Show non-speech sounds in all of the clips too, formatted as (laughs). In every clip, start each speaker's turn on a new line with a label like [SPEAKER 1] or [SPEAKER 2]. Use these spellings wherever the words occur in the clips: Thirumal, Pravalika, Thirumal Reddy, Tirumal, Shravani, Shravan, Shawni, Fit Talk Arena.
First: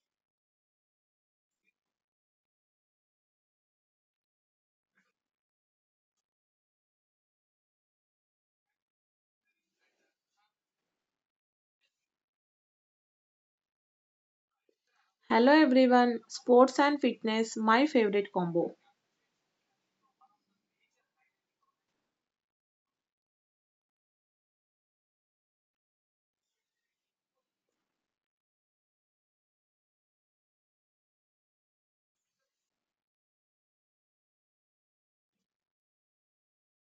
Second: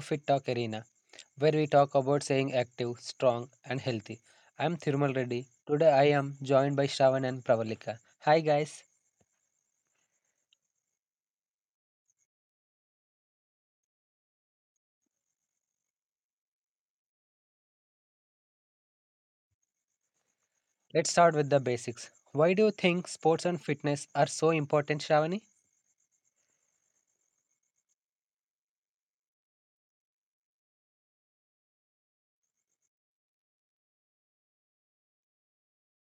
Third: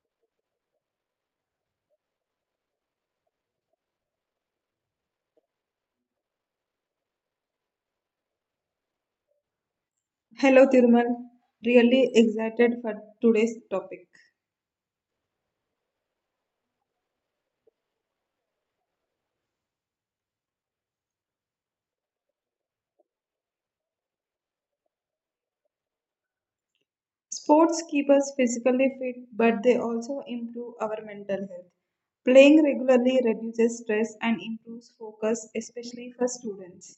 [SPEAKER 1] Fit Talk Arena, where we talk about staying active, strong, and healthy. I'm Thirumal Reddy. Today I am joined by Shravan and Pravalika. Hi guys.
[SPEAKER 2] Hello Thirumal, really excited for today's topic.
[SPEAKER 3] Hello everyone, sports and fitness, my favorite combo.
[SPEAKER 1] Let's start with the basics. Why do you think sports and fitness are so important, Shravani?
[SPEAKER 2] Sports keep us physically fit, but they also improve our mental health. Playing regularly reduces stress and improves focus, especially for students.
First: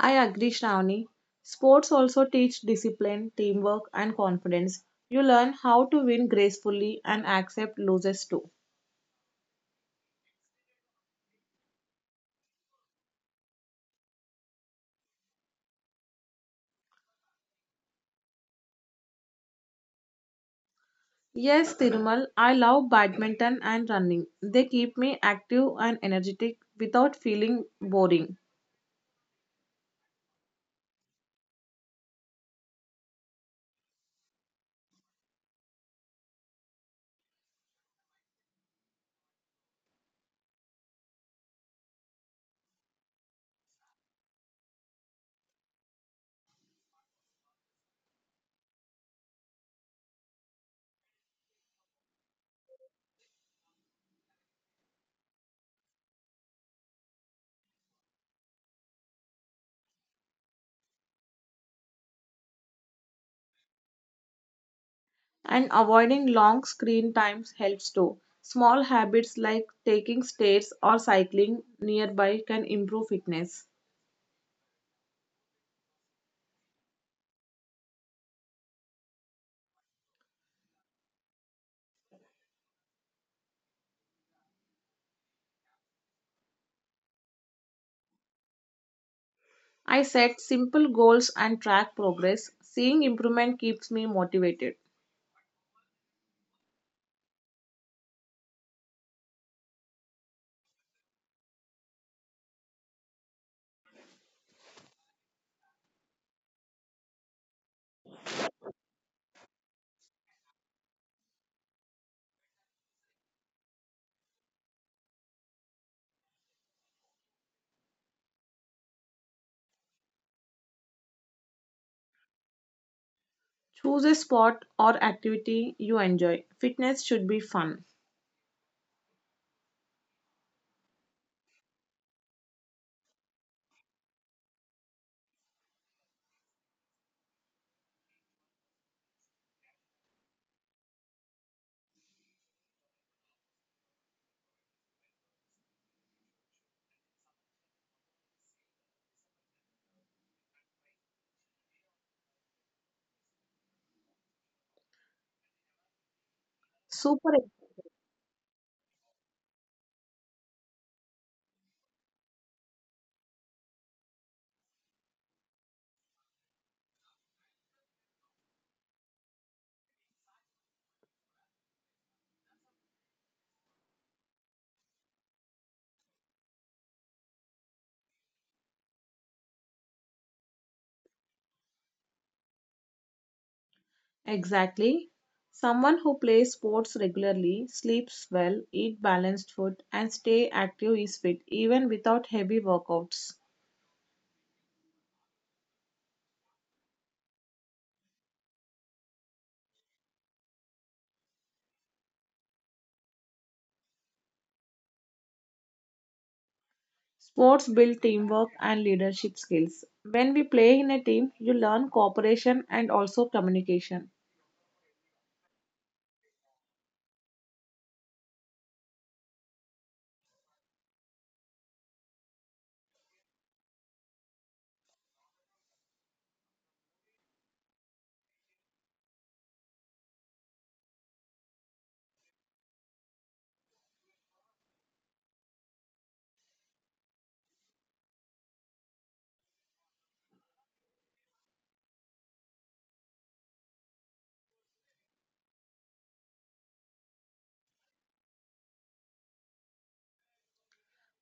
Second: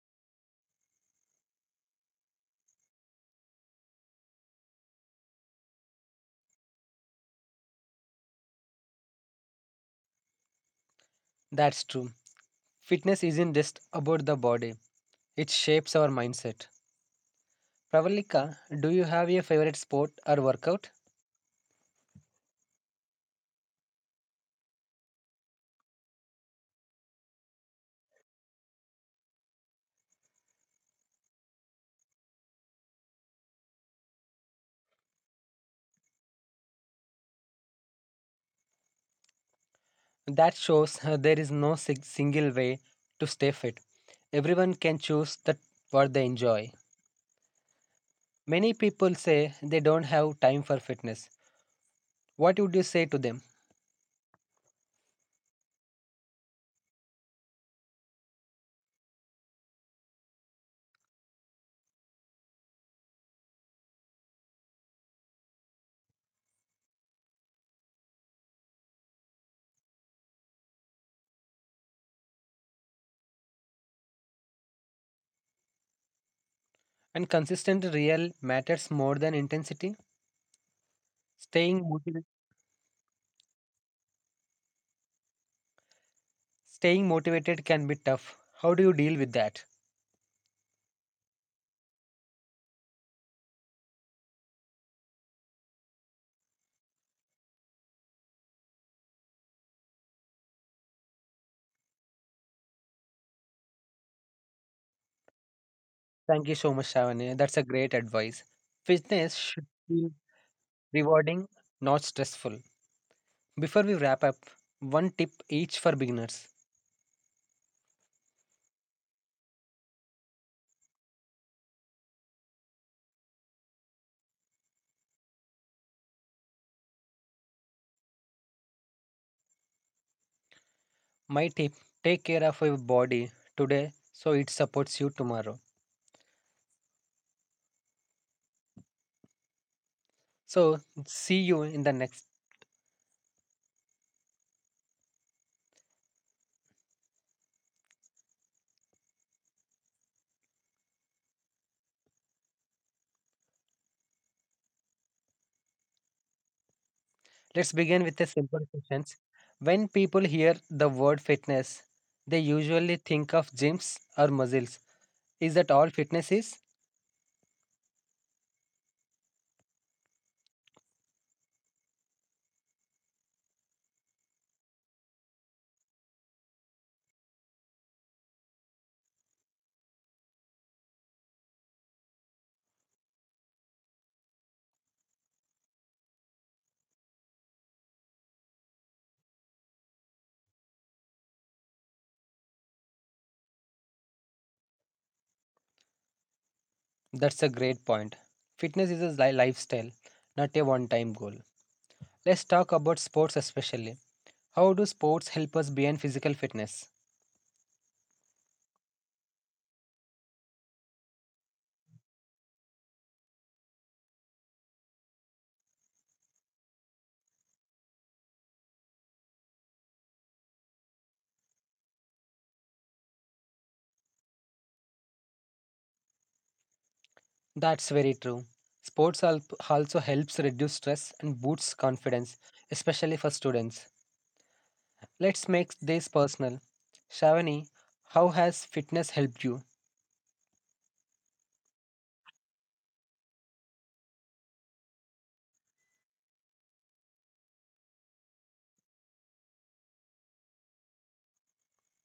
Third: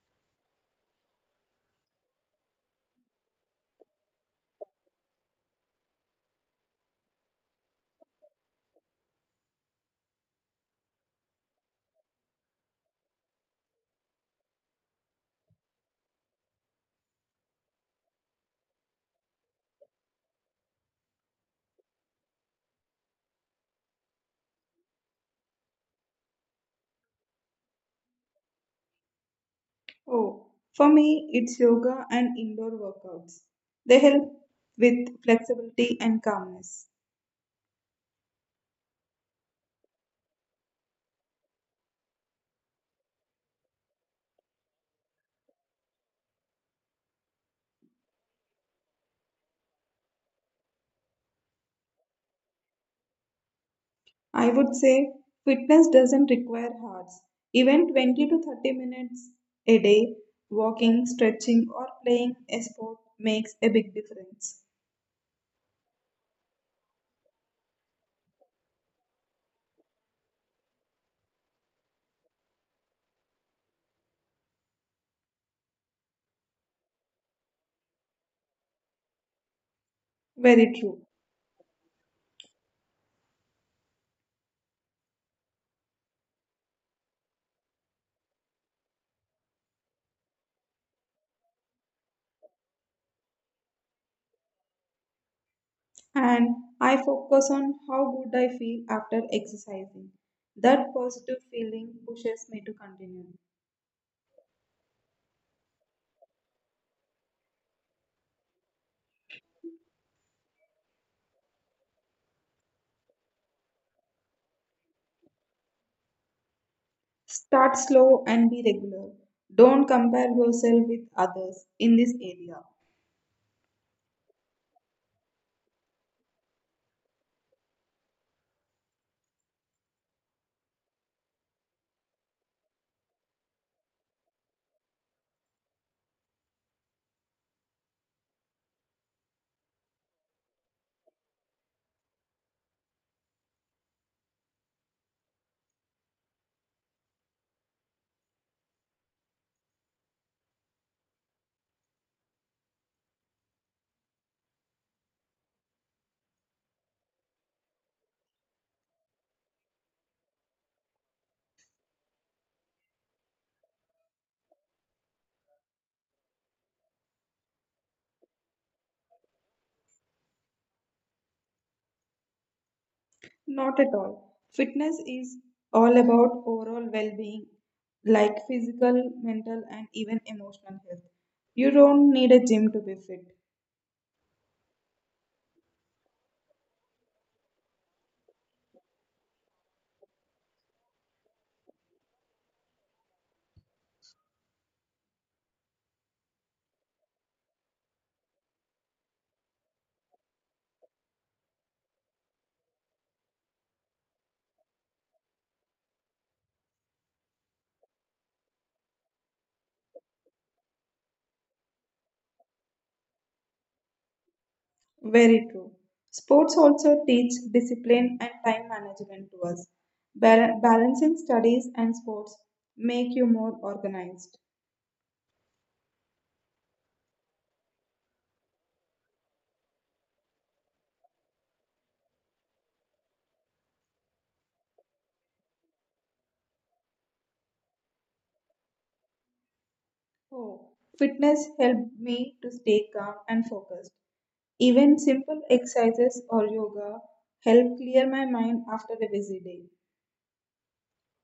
[SPEAKER 3] I agree, Shravani. Sports also teach discipline, teamwork, and confidence. You learn how to win gracefully and accept losses too.
[SPEAKER 1] That's true. Fitness isn't just about the body. It shapes our mindset. Pravalika, do you have your favorite sport or workout?
[SPEAKER 3] Yes, Tirumal, I love badminton and running. They keep me active and energetic without feeling boring.
[SPEAKER 2] Oh, for me, it's yoga and indoor workouts. They help with flexibility and calmness.
[SPEAKER 1] That shows (laughs) there is no sig- single way to stay fit. Everyone can choose that what they enjoy. Many people say they don't have time for fitness. What would you say to them?
[SPEAKER 2] I would say fitness doesn't require hours. Even 20 to 30 minutes a day, walking, stretching, or playing a sport makes a big difference.
[SPEAKER 3] And avoiding long screen times helps too. Small habits like taking stairs or cycling nearby can improve fitness.
[SPEAKER 1] And consistent real matters more than intensity.
[SPEAKER 2] Very true.
[SPEAKER 1] Staying motivated, staying motivated can be tough. How do you deal with that?
[SPEAKER 3] I set simple goals and track progress. Seeing improvement keeps me motivated.
[SPEAKER 2] And I focus on how good I feel after exercising. That positive feeling pushes me to continue.
[SPEAKER 1] Thank you so much, Shavani. That's a great advice. Fitness should feel rewarding, not stressful. Before we wrap up, one tip each for beginners.
[SPEAKER 2] Start slow and be regular. Don't compare yourself with others in this area.
[SPEAKER 3] Choose a sport or activity you enjoy. Fitness should be fun.
[SPEAKER 1] My tip, take care of your body today so it supports you tomorrow. So, see you in the next. Let's begin with
[SPEAKER 3] Super.
[SPEAKER 1] a simple questions. When people hear the word fitness, they usually think of gyms or muscles. Is that all fitness is?
[SPEAKER 2] Not at all. Fitness is all about overall well being, like physical, mental, and even emotional health. You don't need a gym to be fit.
[SPEAKER 3] Exactly. Someone who plays sports regularly, sleeps well, eat balanced food, and stay active is fit even without heavy workouts.
[SPEAKER 1] That's a great point. Fitness is a lifestyle, not a one time goal. Let's talk about sports especially. How do sports help us beyond physical fitness?
[SPEAKER 3] Sports build teamwork and leadership skills. When we play in a team, you learn cooperation and also communication.
[SPEAKER 2] Very true. Sports also teach discipline and time management to us. Balancing studies and sports make you more organized.
[SPEAKER 1] That's very true. Sports al- also helps reduce stress and boosts confidence, especially for students. Let's make this personal. Shavani, how has fitness helped you?
[SPEAKER 2] Oh, fitness helped me to stay calm and focused. Even simple exercises or yoga help clear my mind after a busy day.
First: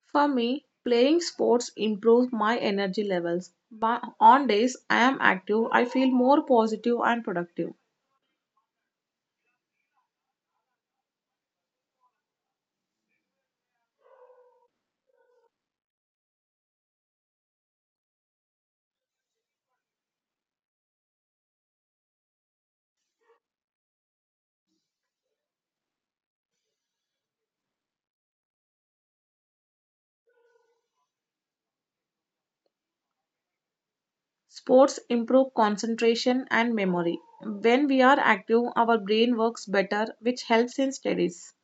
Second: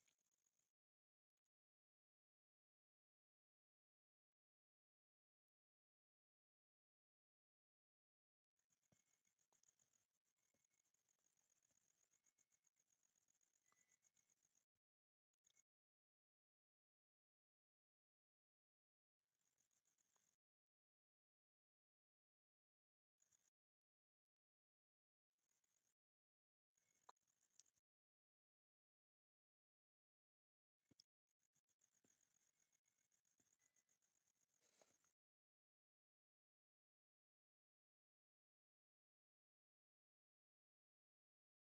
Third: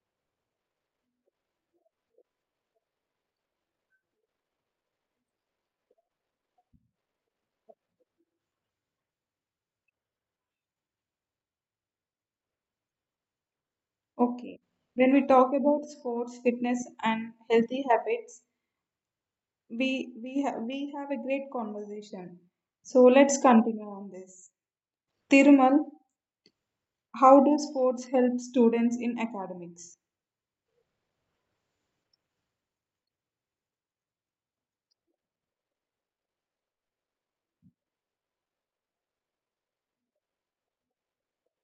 [SPEAKER 3] For me, playing sports improves my energy levels. But on days I am active, I feel more positive and productive.
[SPEAKER 2] Okay. When we talk about sports, fitness, and healthy habits, we have a great conversation. So let's continue on this. Tirumal, how do sports help students in academics?
[SPEAKER 3] Sports improve concentration and memory. When we are active, our brain works better, which helps in studies.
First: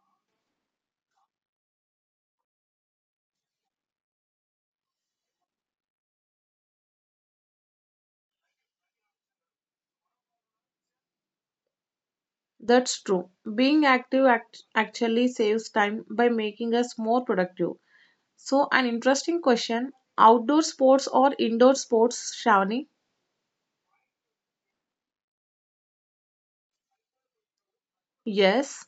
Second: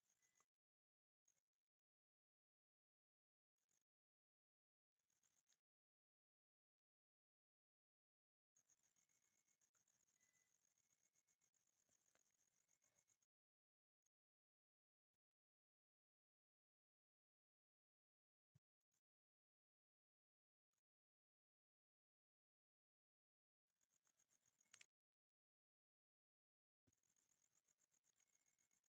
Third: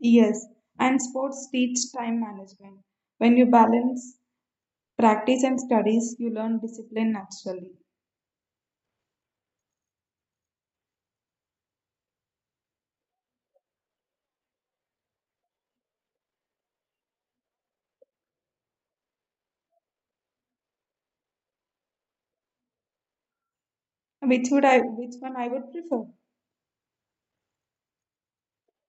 [SPEAKER 2] Yes, and sports teach time management. When you balance practice and studies, you learn discipline naturally.
[SPEAKER 3] That's true. Being actually saves time by making us more productive. So, an interesting question, outdoor sports or indoor sports, Shawni?
[SPEAKER 2] Which would I? Which one I would prefer?
[SPEAKER 3] Yes.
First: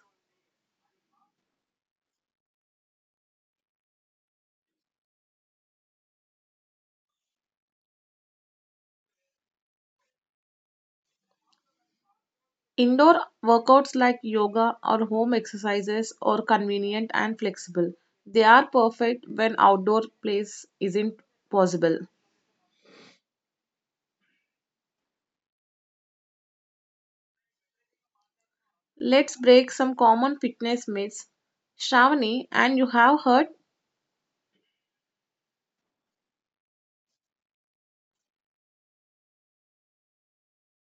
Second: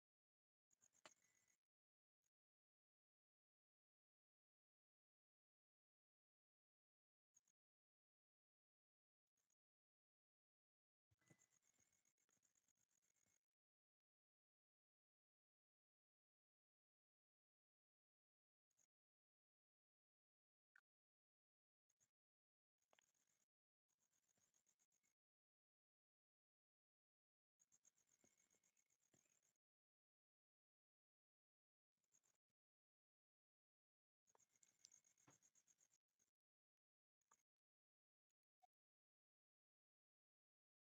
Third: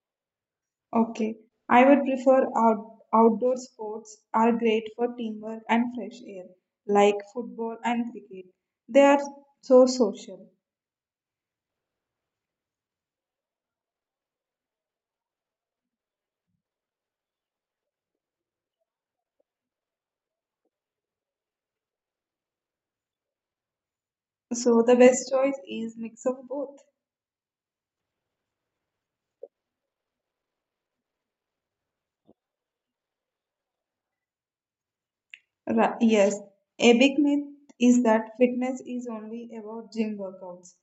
[SPEAKER 2] Okay, I would prefer outdoor sports are great for teamwork and fresh air, like football and cricket. They are so social.
[SPEAKER 3] Indoor workouts like yoga or home exercises are convenient and flexible. They are perfect when outdoor place isn't possible.
[SPEAKER 2] So the best choice is mix of both.
[SPEAKER 3] Let's break some common fitness myths. Shravani, and you have heard
[SPEAKER 2] Yes, a big myth is that fitness is only about gym workouts.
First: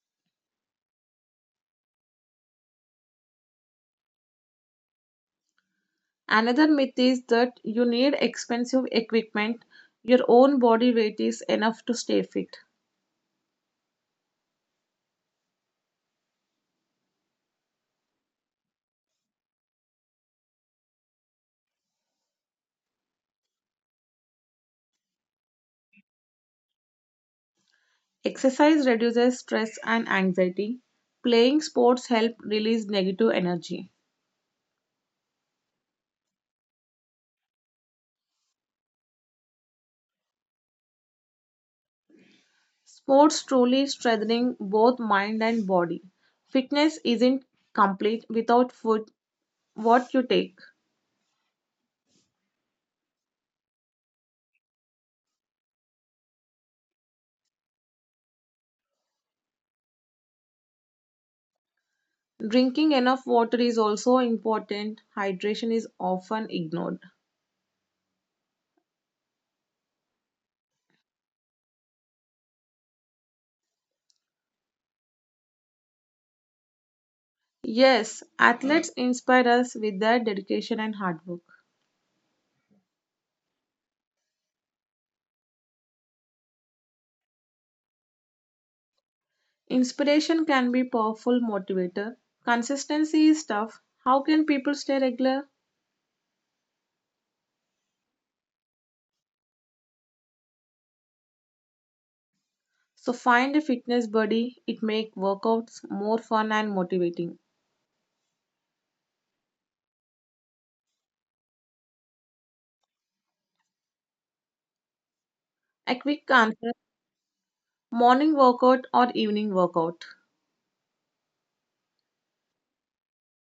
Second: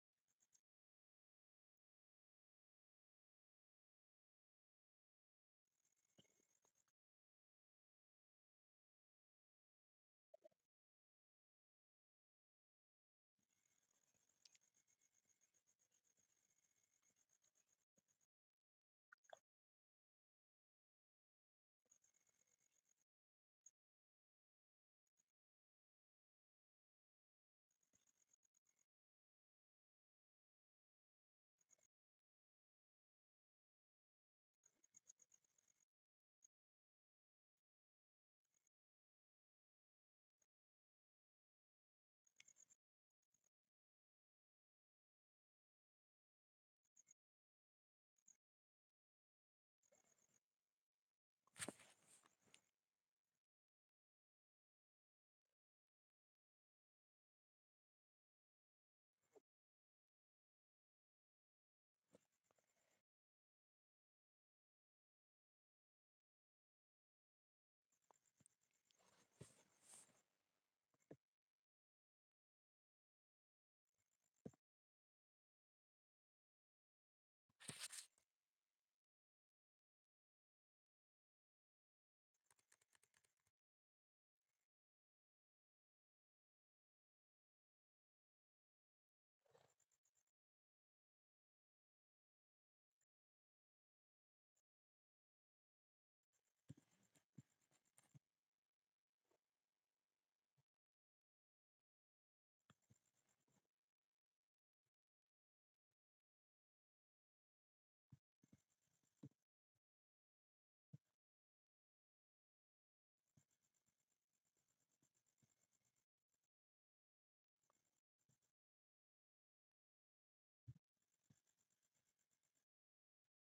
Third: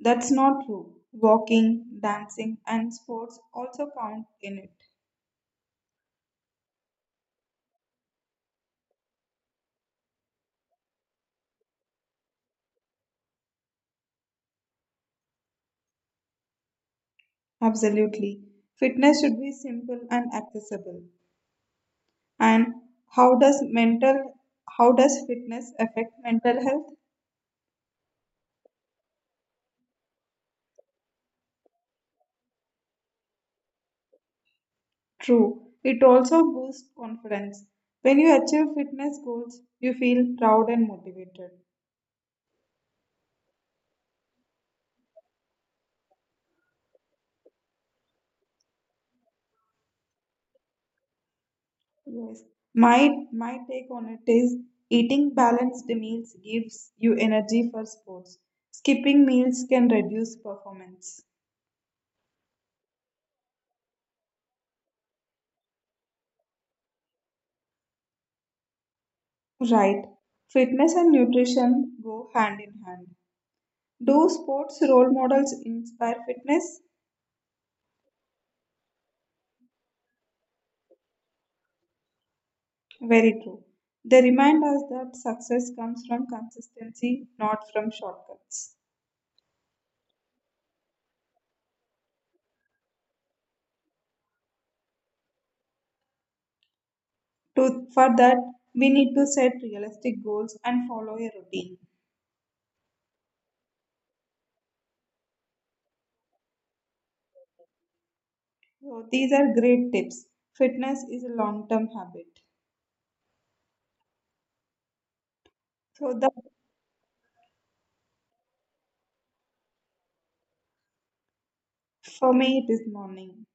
[SPEAKER 2] That's not true. Walking, dancing, and sports also count in it.
[SPEAKER 3] another myth is that you need expensive equipment. Your own body weight is enough to stay fit.
[SPEAKER 2] Absolutely. Fitness should be simple and accessible. And how does mental how does fitness affect mental health?
[SPEAKER 3] Exercise reduces stress and anxiety. Playing sports help release negative energy.
[SPEAKER 2] True, it also boosts confidence. When you achieve fitness goals, you feel proud and motivated.
[SPEAKER 3] Sports truly strengthening both mind and body. Fitness isn't complete without food, what you take.
[SPEAKER 2] Yes, my take on it is eating balanced meals gives you energy for sports. Skipping meals can reduce performance.
[SPEAKER 3] Drinking enough water is also important. Hydration is often ignored.
[SPEAKER 2] Right, fitness and nutrition go hand in hand. Do sports role models inspire fitness?
[SPEAKER 3] Yes, athletes inspire us with their dedication and hard work.
[SPEAKER 2] Very true. They remind us that success comes from consistency, not from shortcuts.
[SPEAKER 3] Inspiration can be powerful motivator. Consistency is tough. How can people stay regular?
[SPEAKER 2] For that, we need to set realistic goals and follow a routine.
[SPEAKER 3] So find a fitness buddy. It make workouts more fun and motivating.
[SPEAKER 2] So these are great tips. Fitness is a long-term habit.
[SPEAKER 3] A
[SPEAKER 2] So
[SPEAKER 3] quick
[SPEAKER 2] that,
[SPEAKER 3] answer, morning workout or evening workout.
[SPEAKER 2] for me, it is morning.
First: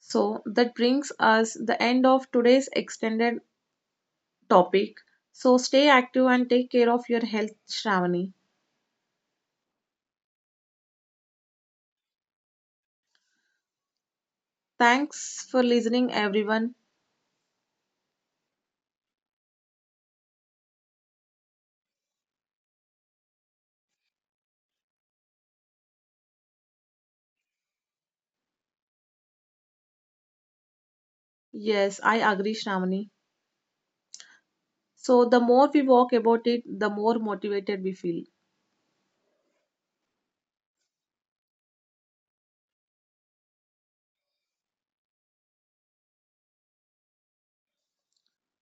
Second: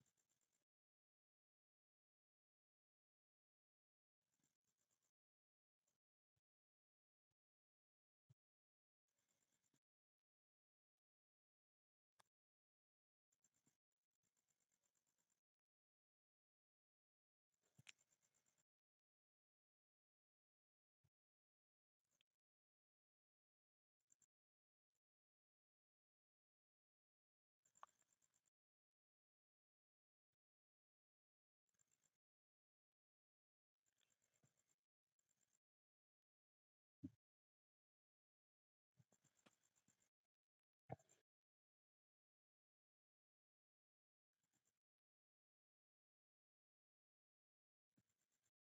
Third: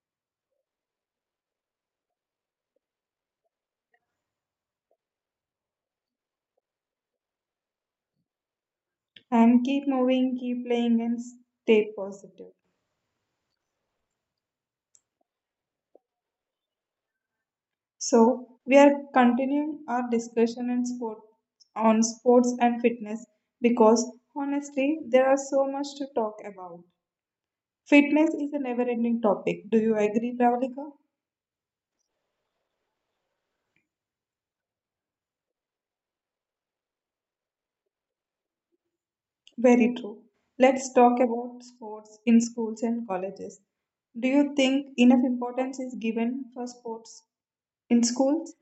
[SPEAKER 3] So that brings us the end of today's extended topic. So stay active and take care of your health, Shravani.
[SPEAKER 2] And keep moving, keep playing, and stay positive.
[SPEAKER 3] Thanks for listening, everyone.
[SPEAKER 2] So we are continuing our discussion in sport on sports and fitness because honestly there are so much to talk about. Fitness is a never ending topic. Do you agree, Pravalika?
[SPEAKER 3] Yes, I agree, Shravani. So the more we walk about it, the more motivated we feel.
[SPEAKER 2] Very true. Let's talk about sports in schools and colleges. Do you think enough importance is given for sports in schools?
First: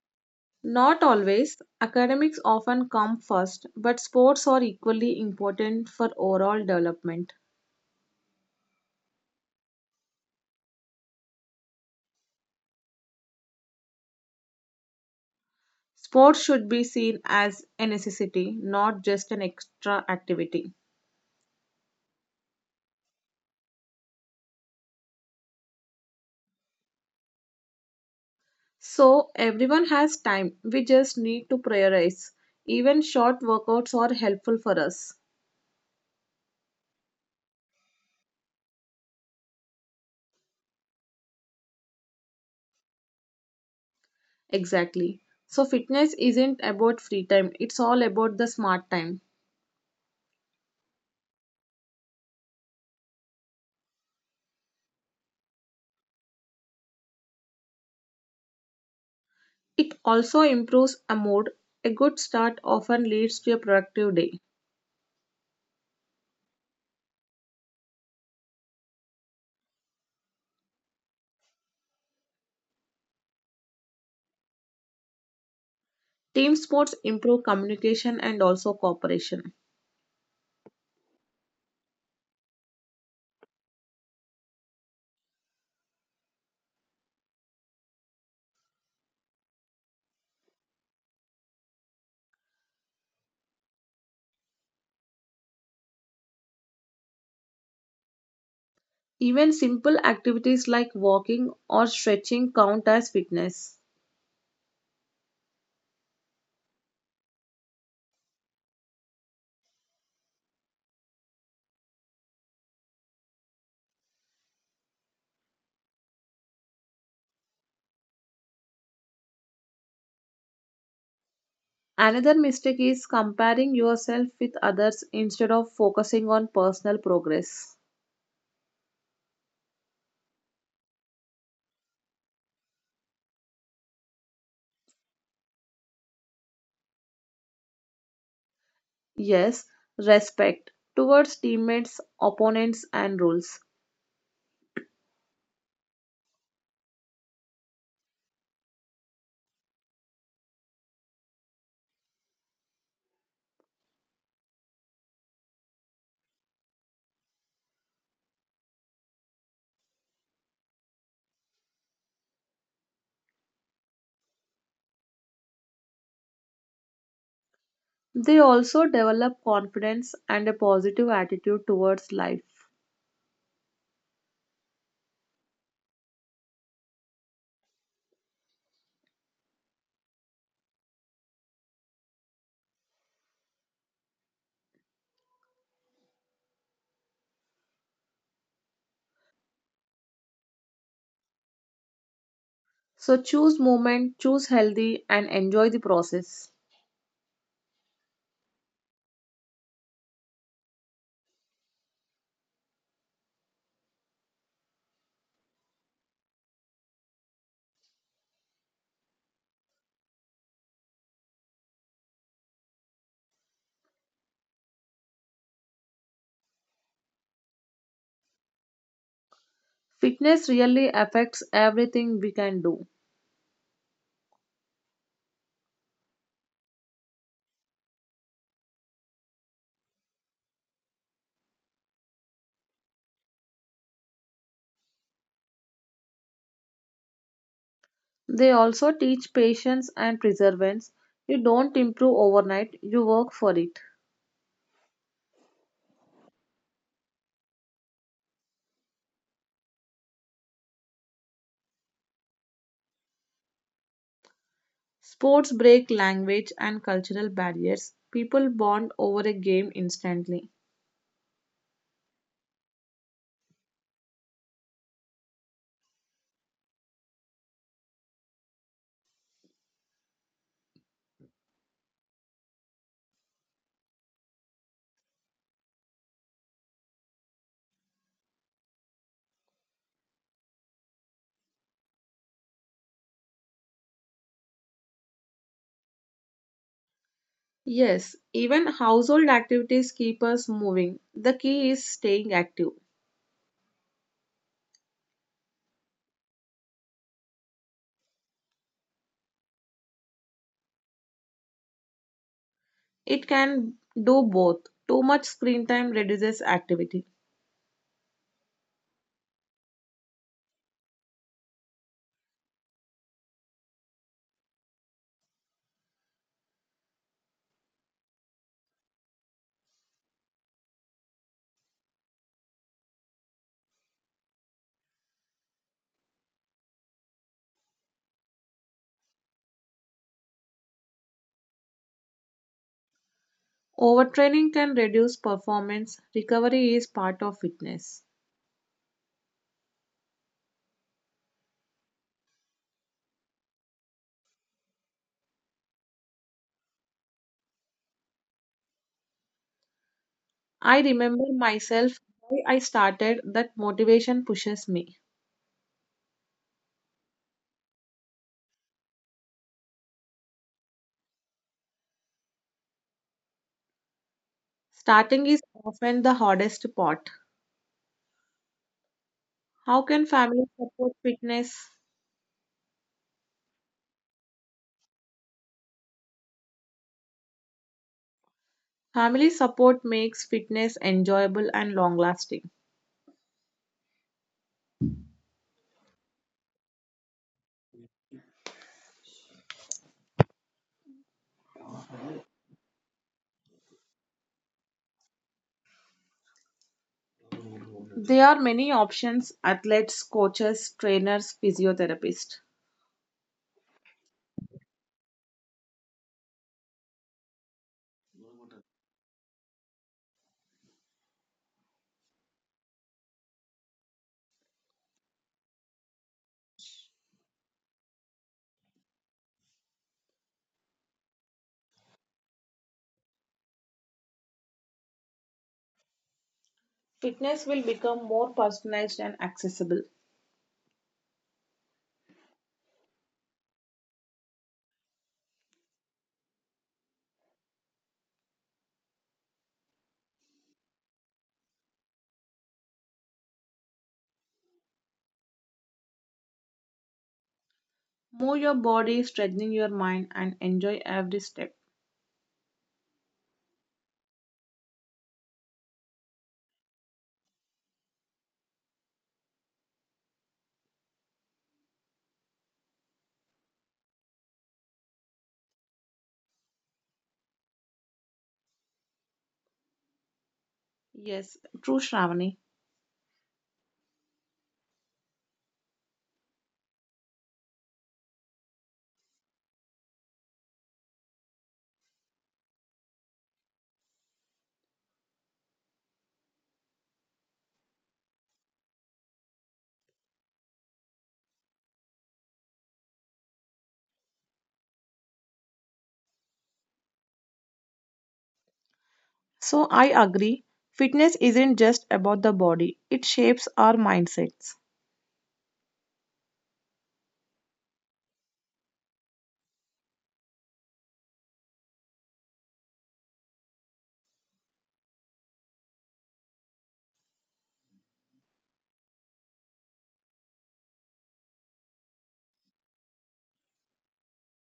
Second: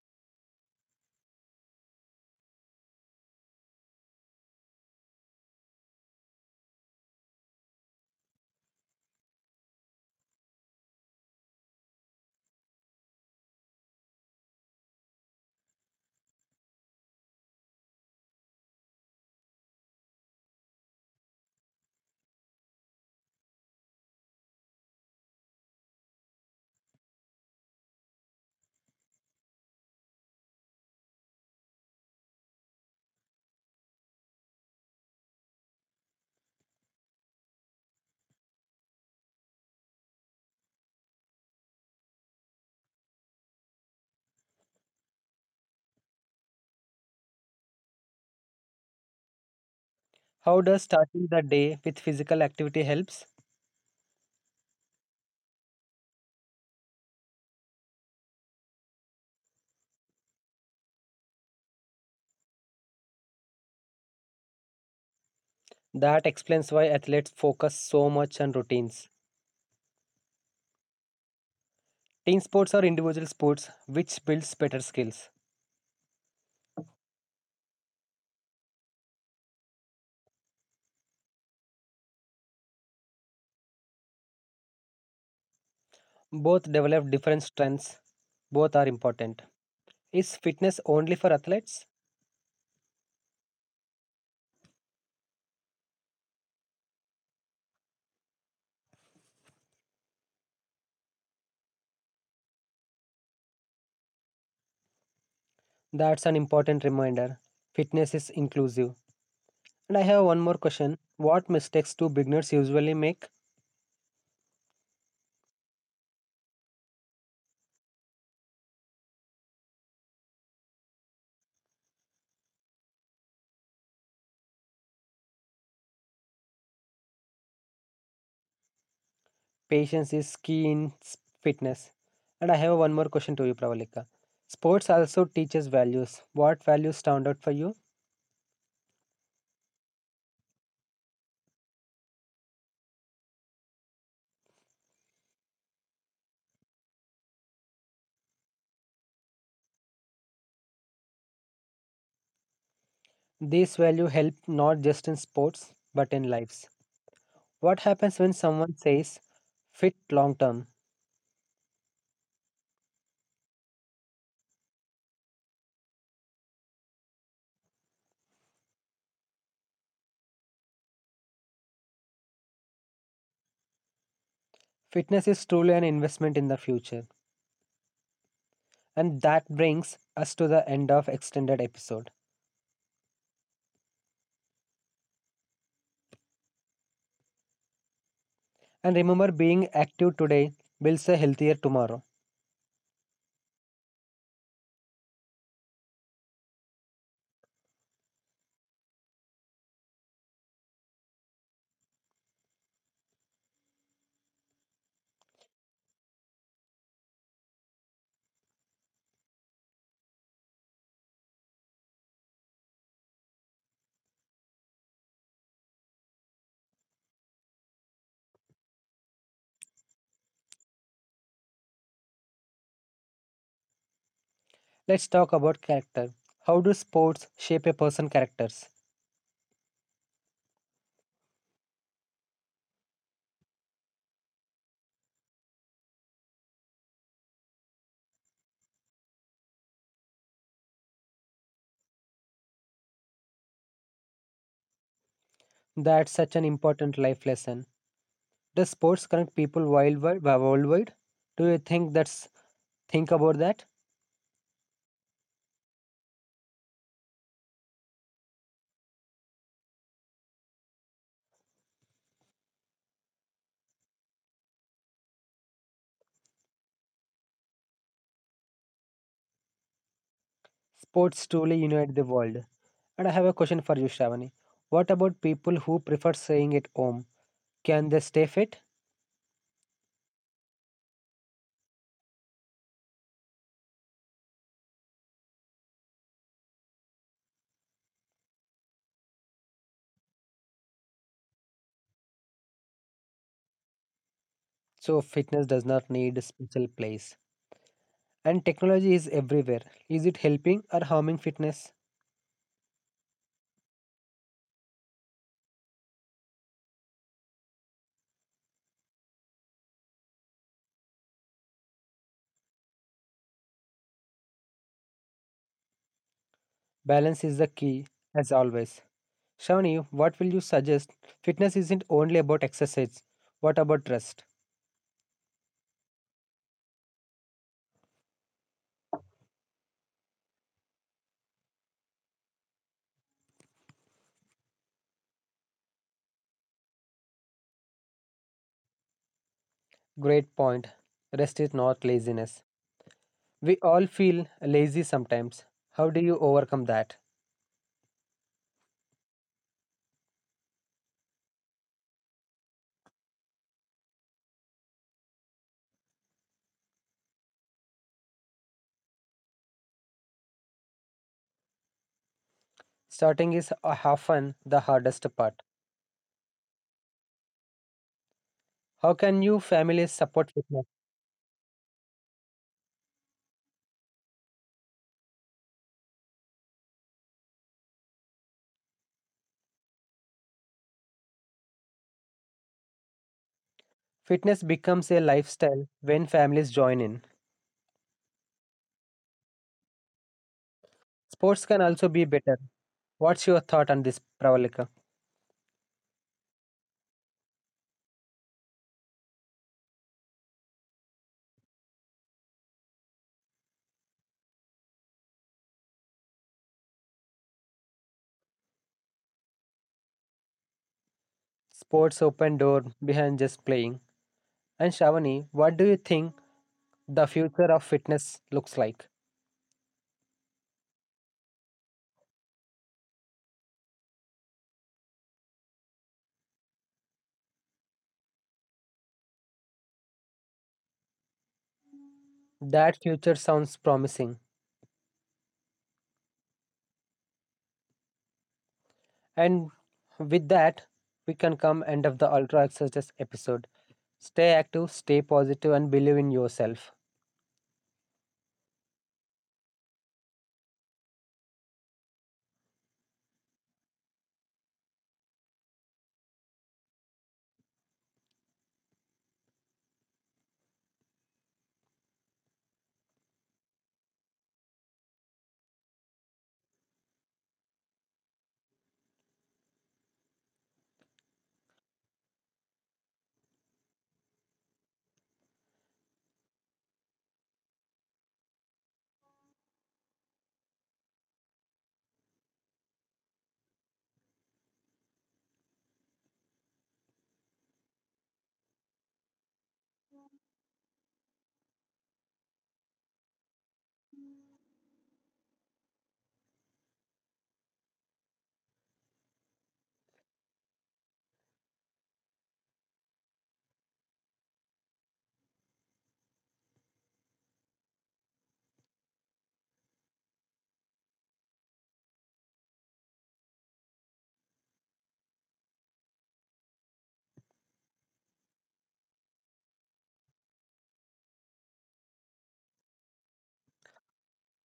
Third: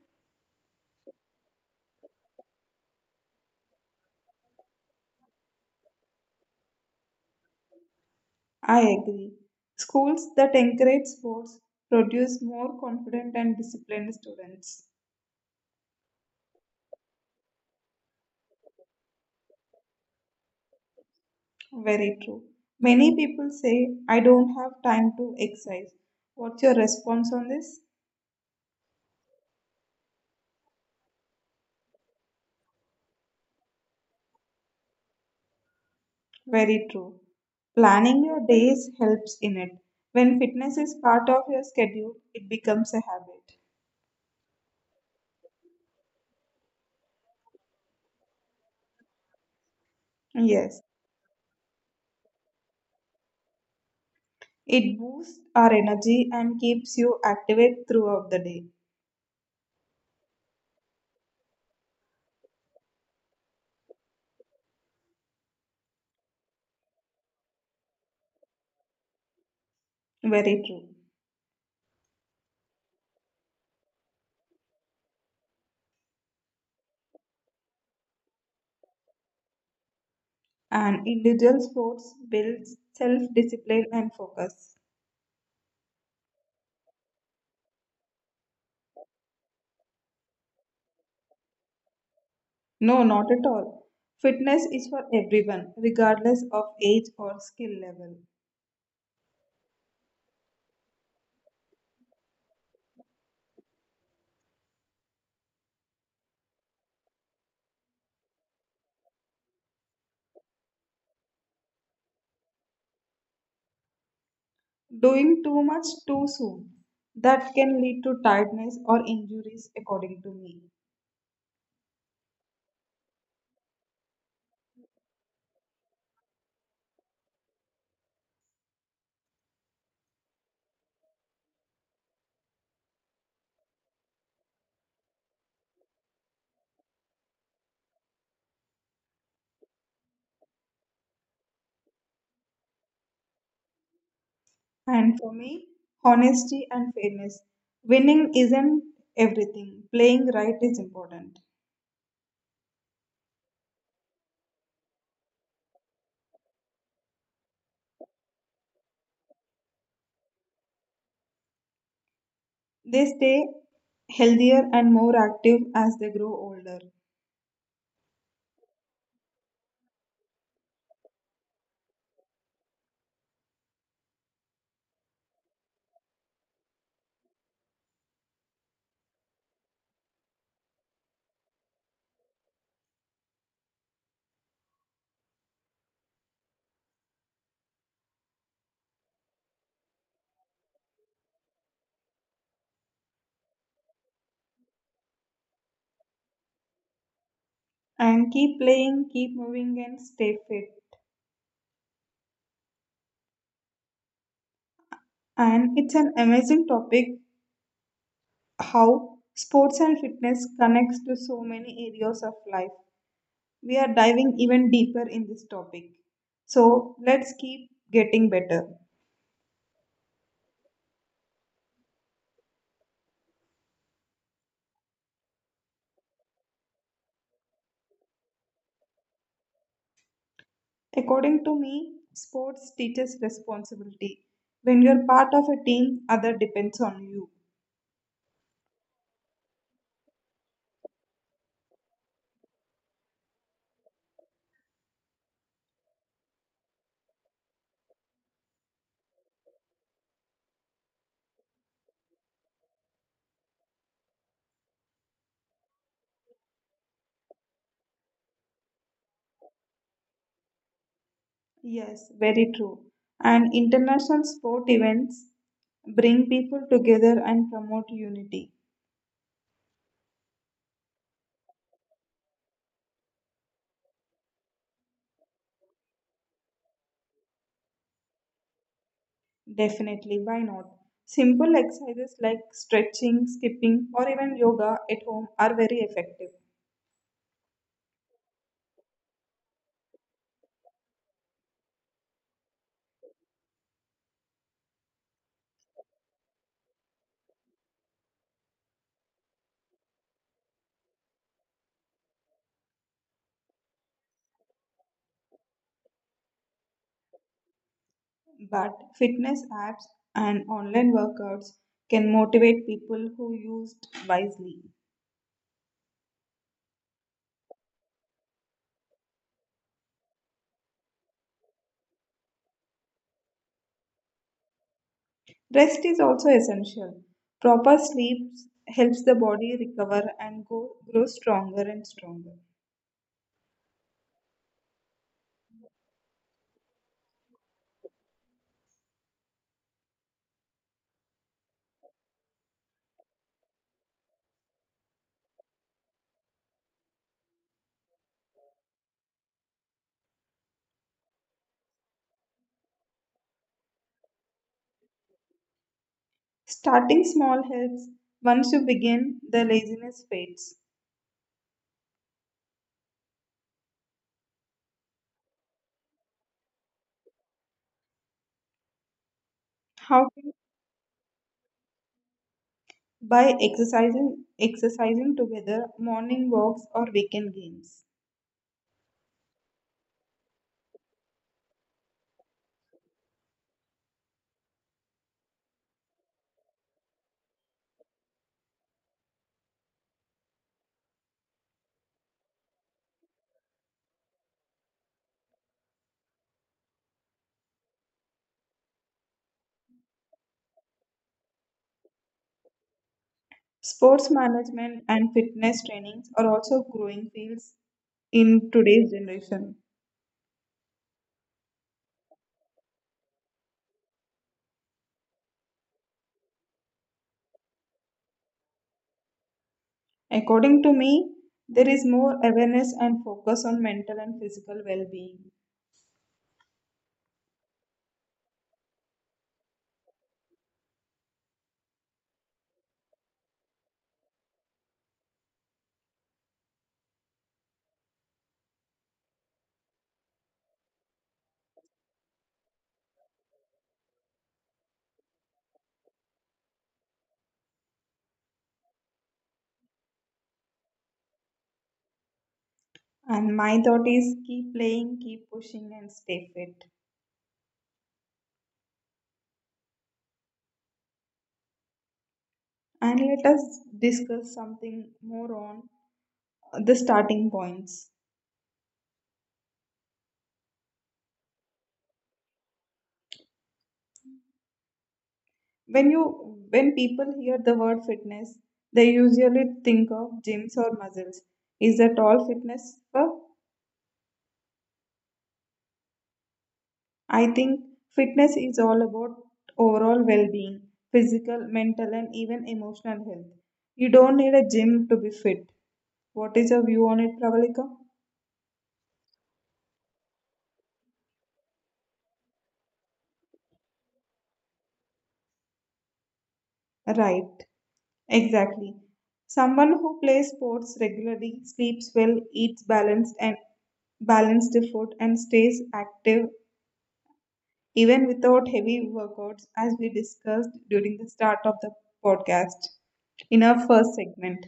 [SPEAKER 3] Not always. Academics often come first, but sports are equally important for overall development.
[SPEAKER 2] I agree. Schools that encourage sports produce more confident and disciplined students.
[SPEAKER 3] Sports should be seen as a necessity, not just an extra activity.
[SPEAKER 2] Very true. Many people say, I don't have time to exercise. What's your response on this?
[SPEAKER 3] So everyone has time. We just need to prioritize. Even short workouts are helpful for us.
[SPEAKER 2] Very true. Planning your days helps in it. When fitness is part of your schedule, it becomes a habit.
[SPEAKER 3] Exactly. So fitness isn't about free time. It's all about the smart time.
[SPEAKER 1] How
[SPEAKER 2] Yes,
[SPEAKER 1] does starting the day with physical activity helps?
[SPEAKER 2] it boosts our energy and keeps you active throughout the day.
[SPEAKER 3] It also improves a mood. A good start often leads to a productive day.
[SPEAKER 1] That explains why athletes focus so much on routines.
[SPEAKER 2] Very true.
[SPEAKER 1] Team sports are individual sports which builds better skills.
[SPEAKER 3] Team sports improve communication and also cooperation.
[SPEAKER 2] And individual sports builds self-discipline and focus.
[SPEAKER 1] Both develop different strengths. Both are important. Is fitness only for athletes?
[SPEAKER 2] No, not at all. Fitness is for everyone, regardless of age or skill level.
[SPEAKER 3] Even simple activities like walking or stretching count as fitness.
[SPEAKER 1] That's an important reminder. Fitness is inclusive. And I have one more question. What mistakes do beginners usually make?
[SPEAKER 2] Doing too much too soon, that can lead to tiredness or injuries, according to me.
[SPEAKER 3] Another mistake is comparing yourself with others instead of focusing on personal progress.
[SPEAKER 1] Patience is key in fitness. And I have one more question to you, Pravalika. Sports also teaches values. What values stand out for you?
[SPEAKER 3] Yes, respect towards teammates, opponents, and rules.
[SPEAKER 2] And for me, honesty and fairness. Winning isn't everything, playing right is important.
[SPEAKER 1] These values help not just in sports but in lives. What happens when someone says fit long term?
[SPEAKER 2] They stay healthier and more active as they grow older.
[SPEAKER 3] They also develop confidence and a positive attitude towards life.
[SPEAKER 1] Fitness is truly an investment in the future. And that brings us to the end of extended episode. And remember being active today builds a healthier tomorrow.
[SPEAKER 3] So choose movement, choose healthy, and enjoy the process.
[SPEAKER 2] And keep playing, keep moving, and stay fit. And it's an amazing topic how sports and fitness connects to so many areas of life. We are diving even deeper in this topic. So let's keep getting better.
[SPEAKER 3] Fitness really affects everything we can do.
[SPEAKER 1] Let's talk about character. How do sports shape a person's characters?
[SPEAKER 2] According to me, sports teaches responsibility. When you're part of a team, other depends on you.
[SPEAKER 3] They also teach patience and perseverance. You don't improve overnight, you work for it.
[SPEAKER 1] That's such an important life lesson. Does sports connect people worldwide? Do you think that's think about that?
[SPEAKER 3] Sports break language and cultural barriers. People bond over a game instantly.
[SPEAKER 2] Yes, very true. And international sport events bring people together and promote unity.
[SPEAKER 1] Sports truly unite the world. And I have a question for you, Shravani. What about people who prefer staying at home? Can they stay fit?
[SPEAKER 2] Definitely, why not? Simple exercises like stretching, skipping, or even yoga at home are very effective.
[SPEAKER 3] Yes, even household activities keep us moving. The key is staying active.
[SPEAKER 1] So fitness does not need a special place. And technology is everywhere. Is it helping or harming fitness?
[SPEAKER 3] It can do both. Too much screen time reduces activity.
[SPEAKER 2] But fitness apps and online workouts can motivate people who used wisely.
[SPEAKER 1] Balance is the key, as always. Shravani, what will you suggest? Fitness isn't only about exercise. What about rest?
[SPEAKER 2] Rest is also essential. Proper sleep helps the body recover and grow stronger and stronger.
[SPEAKER 3] Overtraining can reduce performance. Recovery is part of fitness.
[SPEAKER 1] Great point. Rest is not laziness. We all feel lazy sometimes. How do you overcome that?
[SPEAKER 3] I remember myself why I started, that motivation pushes me.
[SPEAKER 2] Starting small helps. Once you begin, the laziness fades.
[SPEAKER 1] Starting is
[SPEAKER 3] Starting is
[SPEAKER 1] often
[SPEAKER 3] often the
[SPEAKER 1] the
[SPEAKER 3] hardest
[SPEAKER 1] hardest part.
[SPEAKER 3] part. How
[SPEAKER 2] How
[SPEAKER 3] can
[SPEAKER 2] to?
[SPEAKER 3] family
[SPEAKER 1] How
[SPEAKER 3] support
[SPEAKER 1] can you
[SPEAKER 3] fitness?
[SPEAKER 1] families support fitness?
[SPEAKER 2] By exercising together, morning walks or weekend games.
[SPEAKER 3] Family support makes fitness enjoyable and long lasting.
[SPEAKER 1] Fitness becomes a lifestyle when families join in. Sports can also be better. What's your thought on this, Pravalika?
[SPEAKER 3] There are many options, athletes, coaches, trainers, physiotherapists.
[SPEAKER 2] Sports management and fitness trainings are also growing fields in today's generation.
[SPEAKER 1] Sports open door behind just playing. And Shavani, what do you think the future of fitness looks like?
[SPEAKER 2] According to me, there is more awareness and focus on mental and physical well being.
[SPEAKER 3] Fitness will become more personalized and accessible.
[SPEAKER 1] That future sounds promising. And with that, we can come end of the Ultra Exercise episode. Stay active, stay positive, and believe in yourself.
[SPEAKER 3] Move your body, strengthen your mind, and enjoy every step.
[SPEAKER 2] And my thought is keep playing, keep pushing, and stay fit. And let us discuss something more on the starting points.
[SPEAKER 3] Yes, true, Shravani.
[SPEAKER 2] When people hear the word fitness, they usually think of gyms or muscles. Is that all fitness? For? I think fitness is all about overall well-being, physical, mental, and even emotional health. You don't need a gym to be fit. What is your view on it, Pravalika?
[SPEAKER 3] So, I agree. Fitness isn't just about the body, it shapes our mindsets.
[SPEAKER 2] Right. Exactly. Someone who plays sports regularly, sleeps well, eats balanced food and stays active even without heavy workouts, as we discussed during the start of the podcast in our first segment.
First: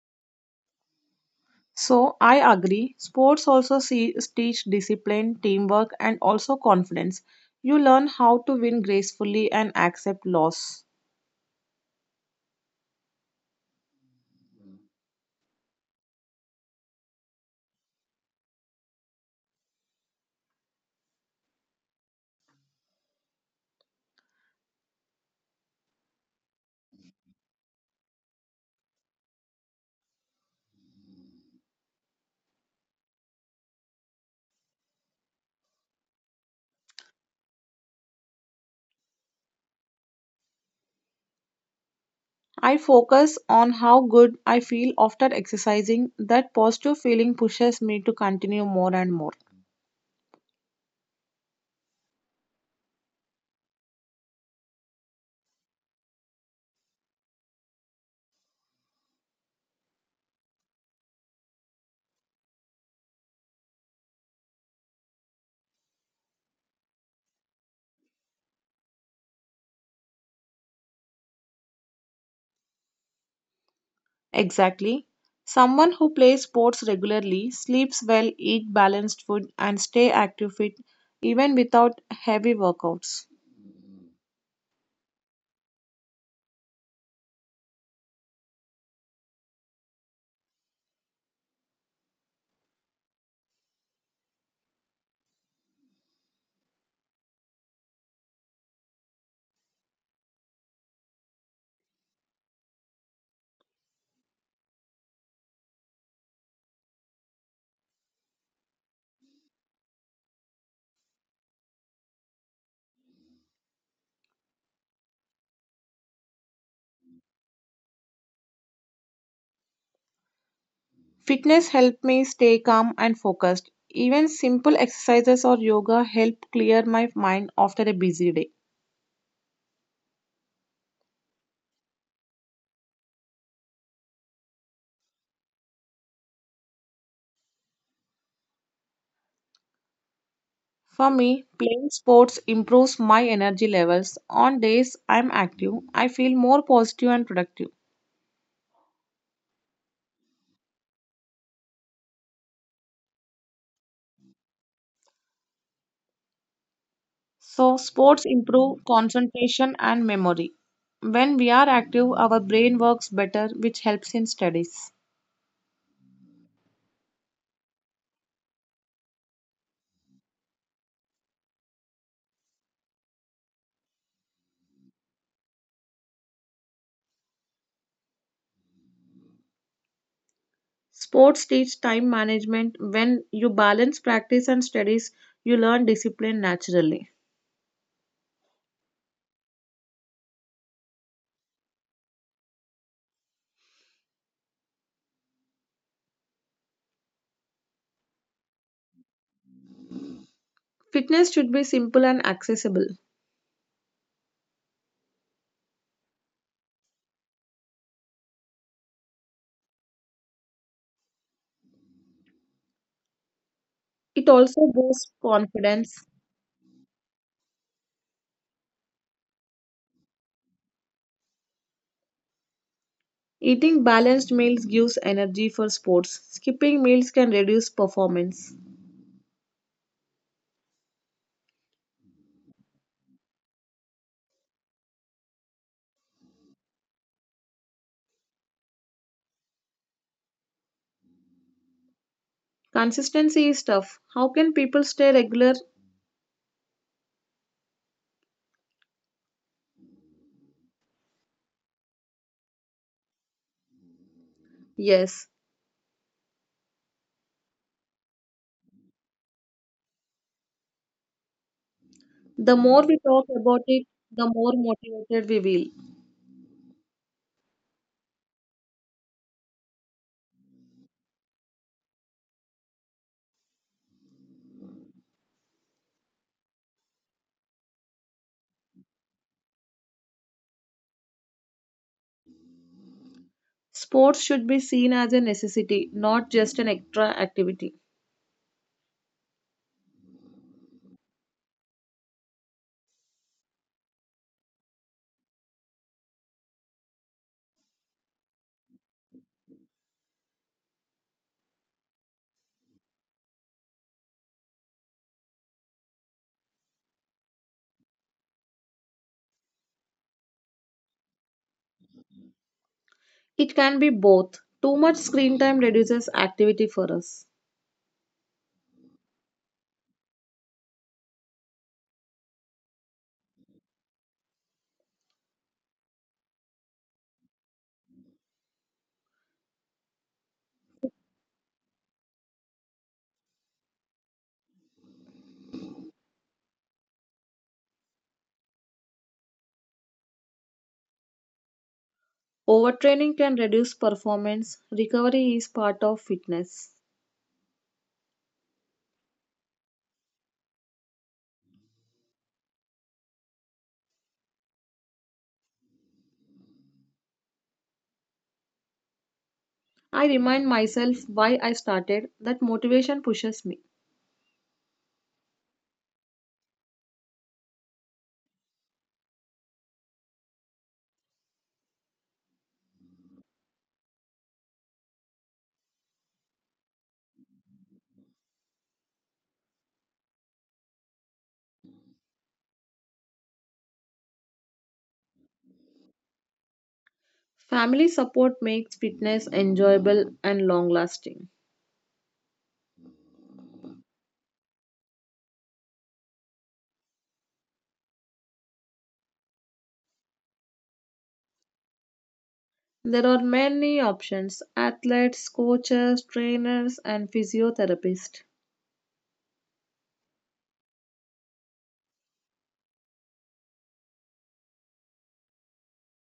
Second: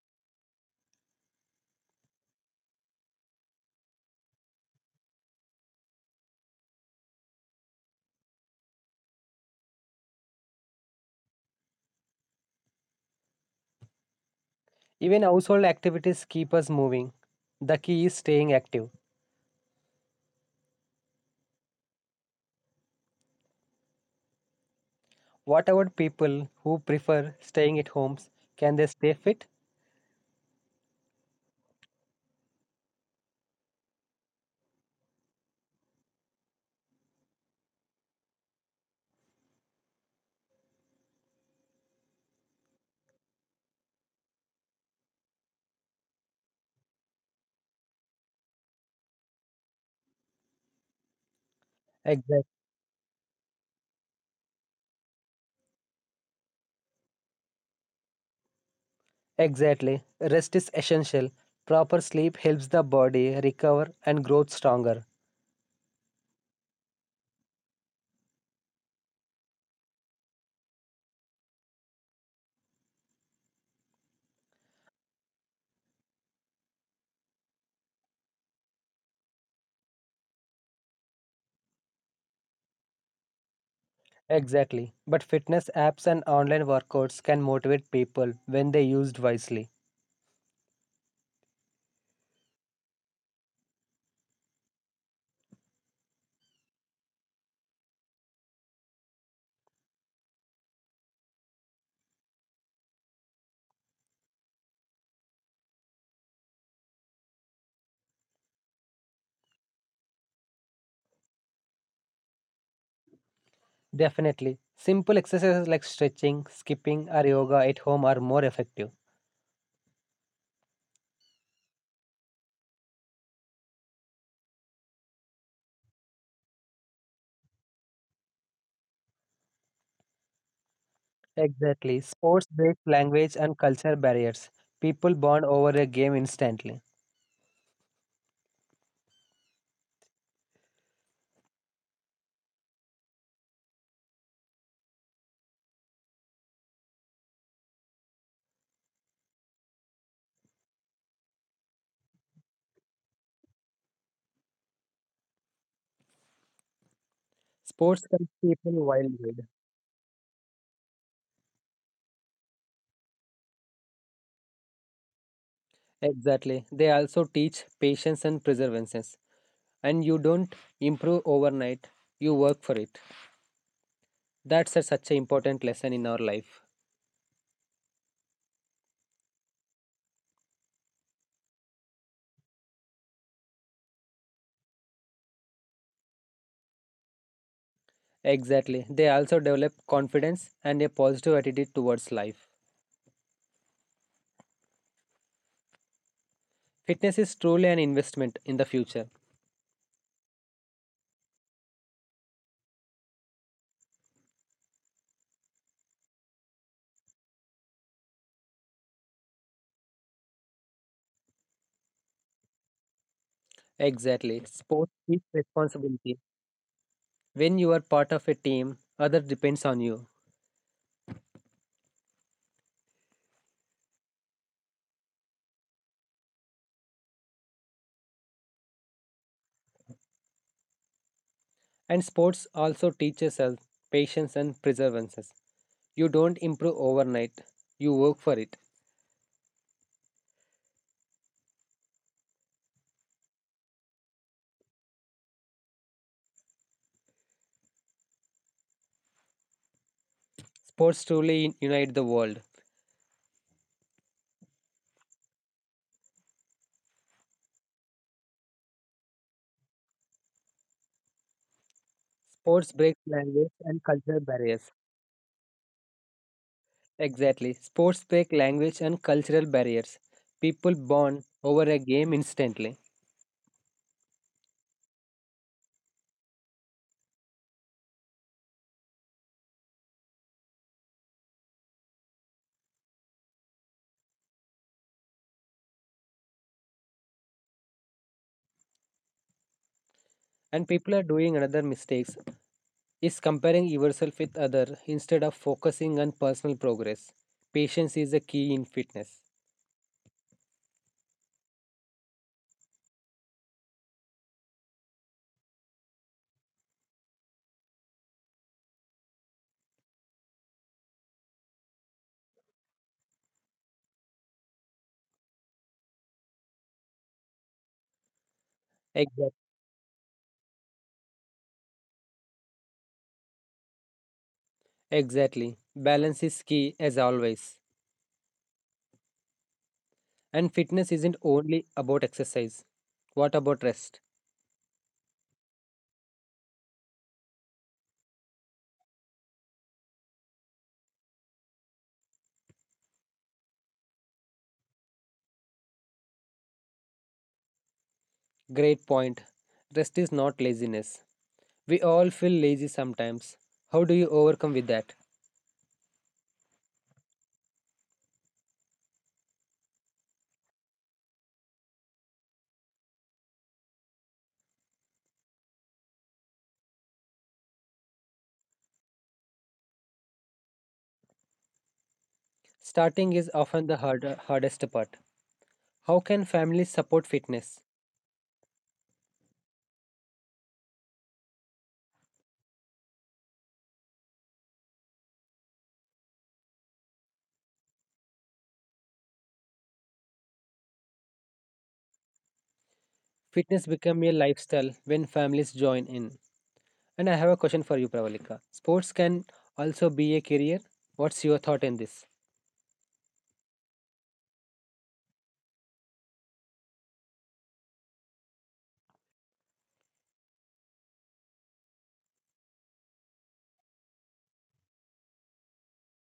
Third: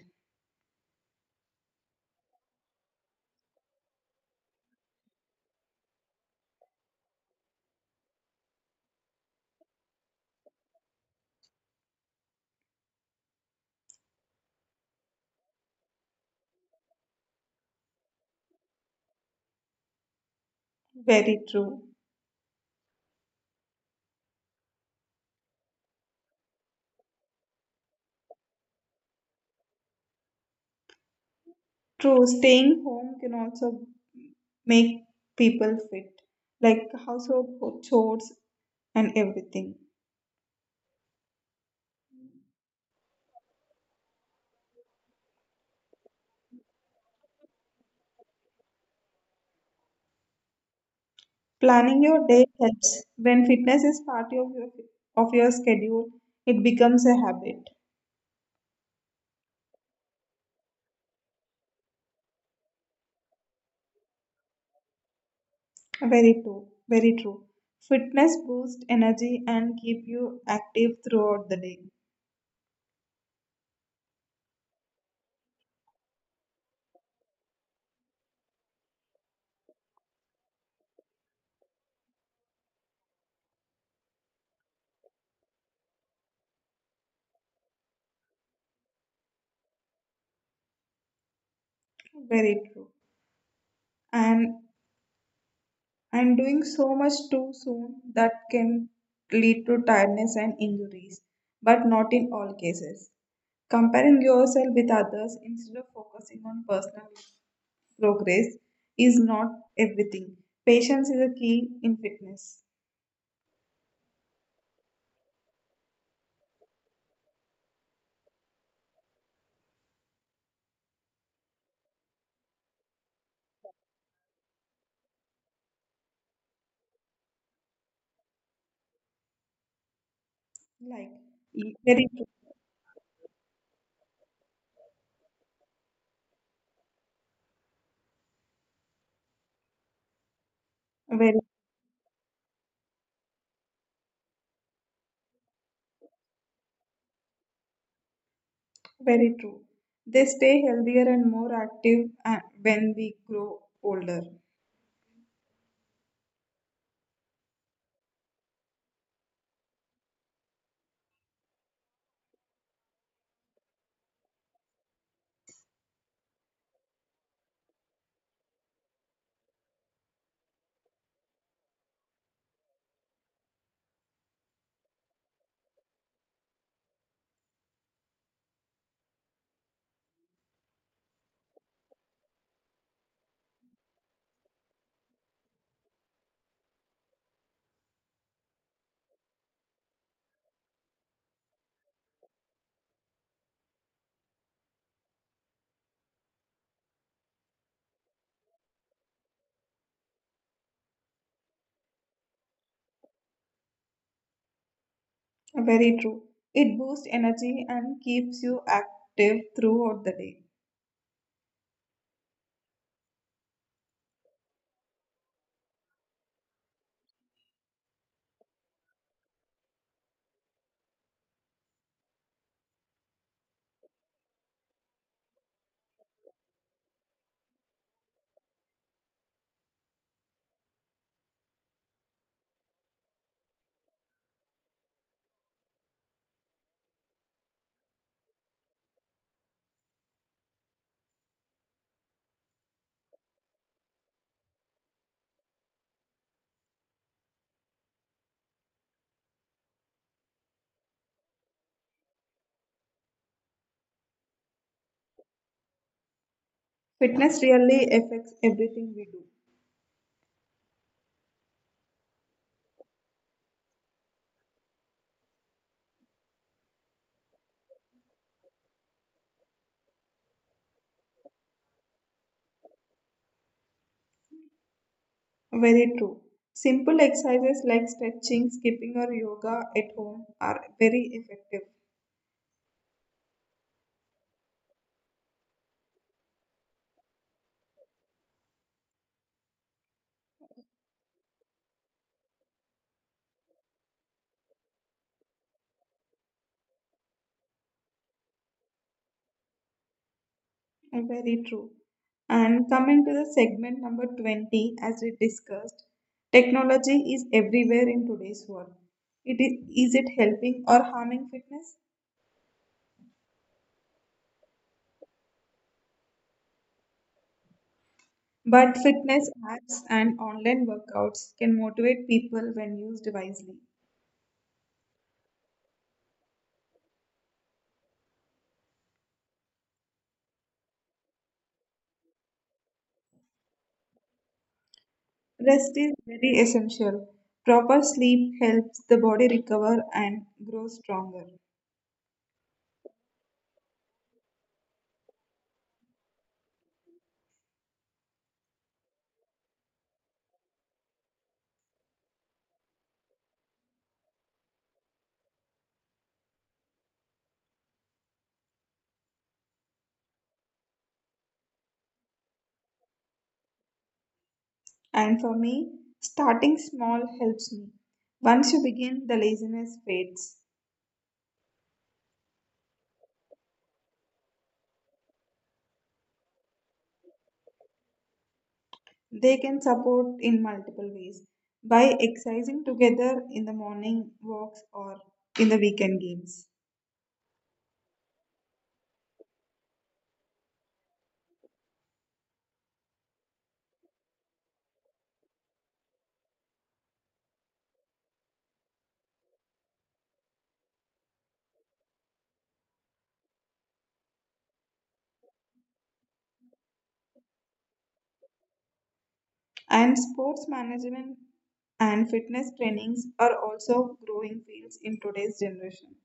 [SPEAKER 3] So I agree. Sports also teach discipline, teamwork, and also confidence. You learn how to win gracefully and accept loss.
[SPEAKER 1] Even household activities keep us moving. The key is staying active.
[SPEAKER 2] Very true.
[SPEAKER 1] What about people who prefer staying at homes? Can they stay fit?
[SPEAKER 2] True, staying home can also make people fit, like household chores and everything.
[SPEAKER 3] I focus on how good I feel after exercising. That positive feeling pushes me to continue more and more.
[SPEAKER 2] Planning your
[SPEAKER 1] Exactly.
[SPEAKER 2] day helps. When fitness is part of your schedule, it becomes a habit.
[SPEAKER 1] Exactly. Rest is essential. Proper sleep helps the body recover and grow stronger.
[SPEAKER 2] Very true. Very true. Fitness boosts energy and keep you active throughout the day.
[SPEAKER 3] Exactly. Someone who plays sports regularly sleeps well, eat balanced food, and stay active fit even without heavy workouts.
[SPEAKER 1] Exactly. But fitness apps and online workouts can motivate people when they used wisely.
[SPEAKER 2] Very true. And and doing so much too soon, that can lead to tiredness and injuries, but not in all cases. Comparing yourself with others instead of focusing on personal progress is not everything. Patience is a key in fitness.
[SPEAKER 1] Definitely. Simple exercises like stretching, skipping, or yoga at home are more effective.
[SPEAKER 3] Fitness helped me stay calm and focused. Even simple exercises or yoga help clear my mind after a busy day.
[SPEAKER 2] Like,
[SPEAKER 1] Exactly.
[SPEAKER 2] very true,
[SPEAKER 1] Sports break language and culture barriers. People bond over a game instantly.
[SPEAKER 3] For
[SPEAKER 2] very,
[SPEAKER 3] me, playing sports improves my energy levels. On days I'm active, I feel more positive and productive.
[SPEAKER 2] very true. They stay healthier and more active when we grow older.
[SPEAKER 3] So,
[SPEAKER 1] Sports
[SPEAKER 3] sports
[SPEAKER 1] help people
[SPEAKER 3] improve
[SPEAKER 1] worldwide.
[SPEAKER 3] concentration and memory. When we are active, our brain works better, which helps in studies.
[SPEAKER 1] Exactly. They also teach patience and perseverance. And you don't improve overnight, you work for it. Such an important lesson in our life.
[SPEAKER 3] Sports teach time management. When you balance practice and studies, you learn discipline naturally.
[SPEAKER 1] Exactly. They also develop confidence and a positive attitude towards life. Fitness is truly an investment in the future.
[SPEAKER 3] Fitness should be simple and accessible.
[SPEAKER 2] Very true. It boosts energy and keeps you active throughout the day.
[SPEAKER 3] It also boosts
[SPEAKER 1] Exactly. Sports
[SPEAKER 3] confidence.
[SPEAKER 1] is responsibility. When you are part of a team, others depends on you.
[SPEAKER 3] Eating balanced meals gives energy for sports. Skipping meals can reduce performance.
[SPEAKER 1] And sports also teaches us patience and perseverance. You don't improve overnight. You work for it.
[SPEAKER 3] Consistency is tough. How can people stay regular?
[SPEAKER 1] Sports truly unite the world.
[SPEAKER 3] Yes.
[SPEAKER 2] Fitness really affects everything we do.
[SPEAKER 3] The more
[SPEAKER 1] Sports
[SPEAKER 3] we
[SPEAKER 1] break
[SPEAKER 3] talk about
[SPEAKER 1] language
[SPEAKER 3] it,
[SPEAKER 1] and
[SPEAKER 3] the
[SPEAKER 1] cultural
[SPEAKER 3] more
[SPEAKER 1] barriers.
[SPEAKER 3] motivated we will.
[SPEAKER 1] Exactly. Sports break language and cultural barriers. People bond over a game instantly.
[SPEAKER 2] Very true. Simple exercises like stretching, skipping, or yoga at home are very effective.
[SPEAKER 3] Sports should be seen as a necessity, not just an extra activity.
[SPEAKER 1] And people are doing another mistakes is comparing yourself with other instead of focusing on personal progress. Patience is the key in fitness.
[SPEAKER 2] Very true. And coming to the segment number 20, as we discussed, technology is everywhere in today's world. Is it helping or harming fitness?
[SPEAKER 3] It can be both. Too much screen time reduces activity for us.
[SPEAKER 2] But
[SPEAKER 1] Exactly.
[SPEAKER 2] fitness apps and online workouts can motivate people when used wisely.
[SPEAKER 1] Exactly. Balance is key as always. And fitness isn't only about exercise. What about rest?
[SPEAKER 2] Rest is very essential. Proper sleep helps the body recover and grow stronger.
[SPEAKER 3] Overtraining can reduce performance. Recovery is part of fitness.
[SPEAKER 1] Great point. Rest is not laziness. We all feel lazy sometimes. How do you overcome with that?
[SPEAKER 3] I remind myself why I started, that motivation pushes me.
[SPEAKER 2] And for me, starting small helps me. Once you begin, the laziness fades.
[SPEAKER 1] Starting is often the hardest part. How can families support fitness?
[SPEAKER 2] They can support in multiple ways by exercising together in the morning walks or in the weekend games.
[SPEAKER 3] Family support makes fitness enjoyable and long lasting.
[SPEAKER 1] Fitness become a lifestyle when families join in. And I have a question for you, Pravalika. Sports can also be a career. What's your thought in this?
[SPEAKER 3] There are many options, athletes, coaches, trainers, and physiotherapists.
[SPEAKER 2] And sports management and fitness trainings are also growing fields in today's generation.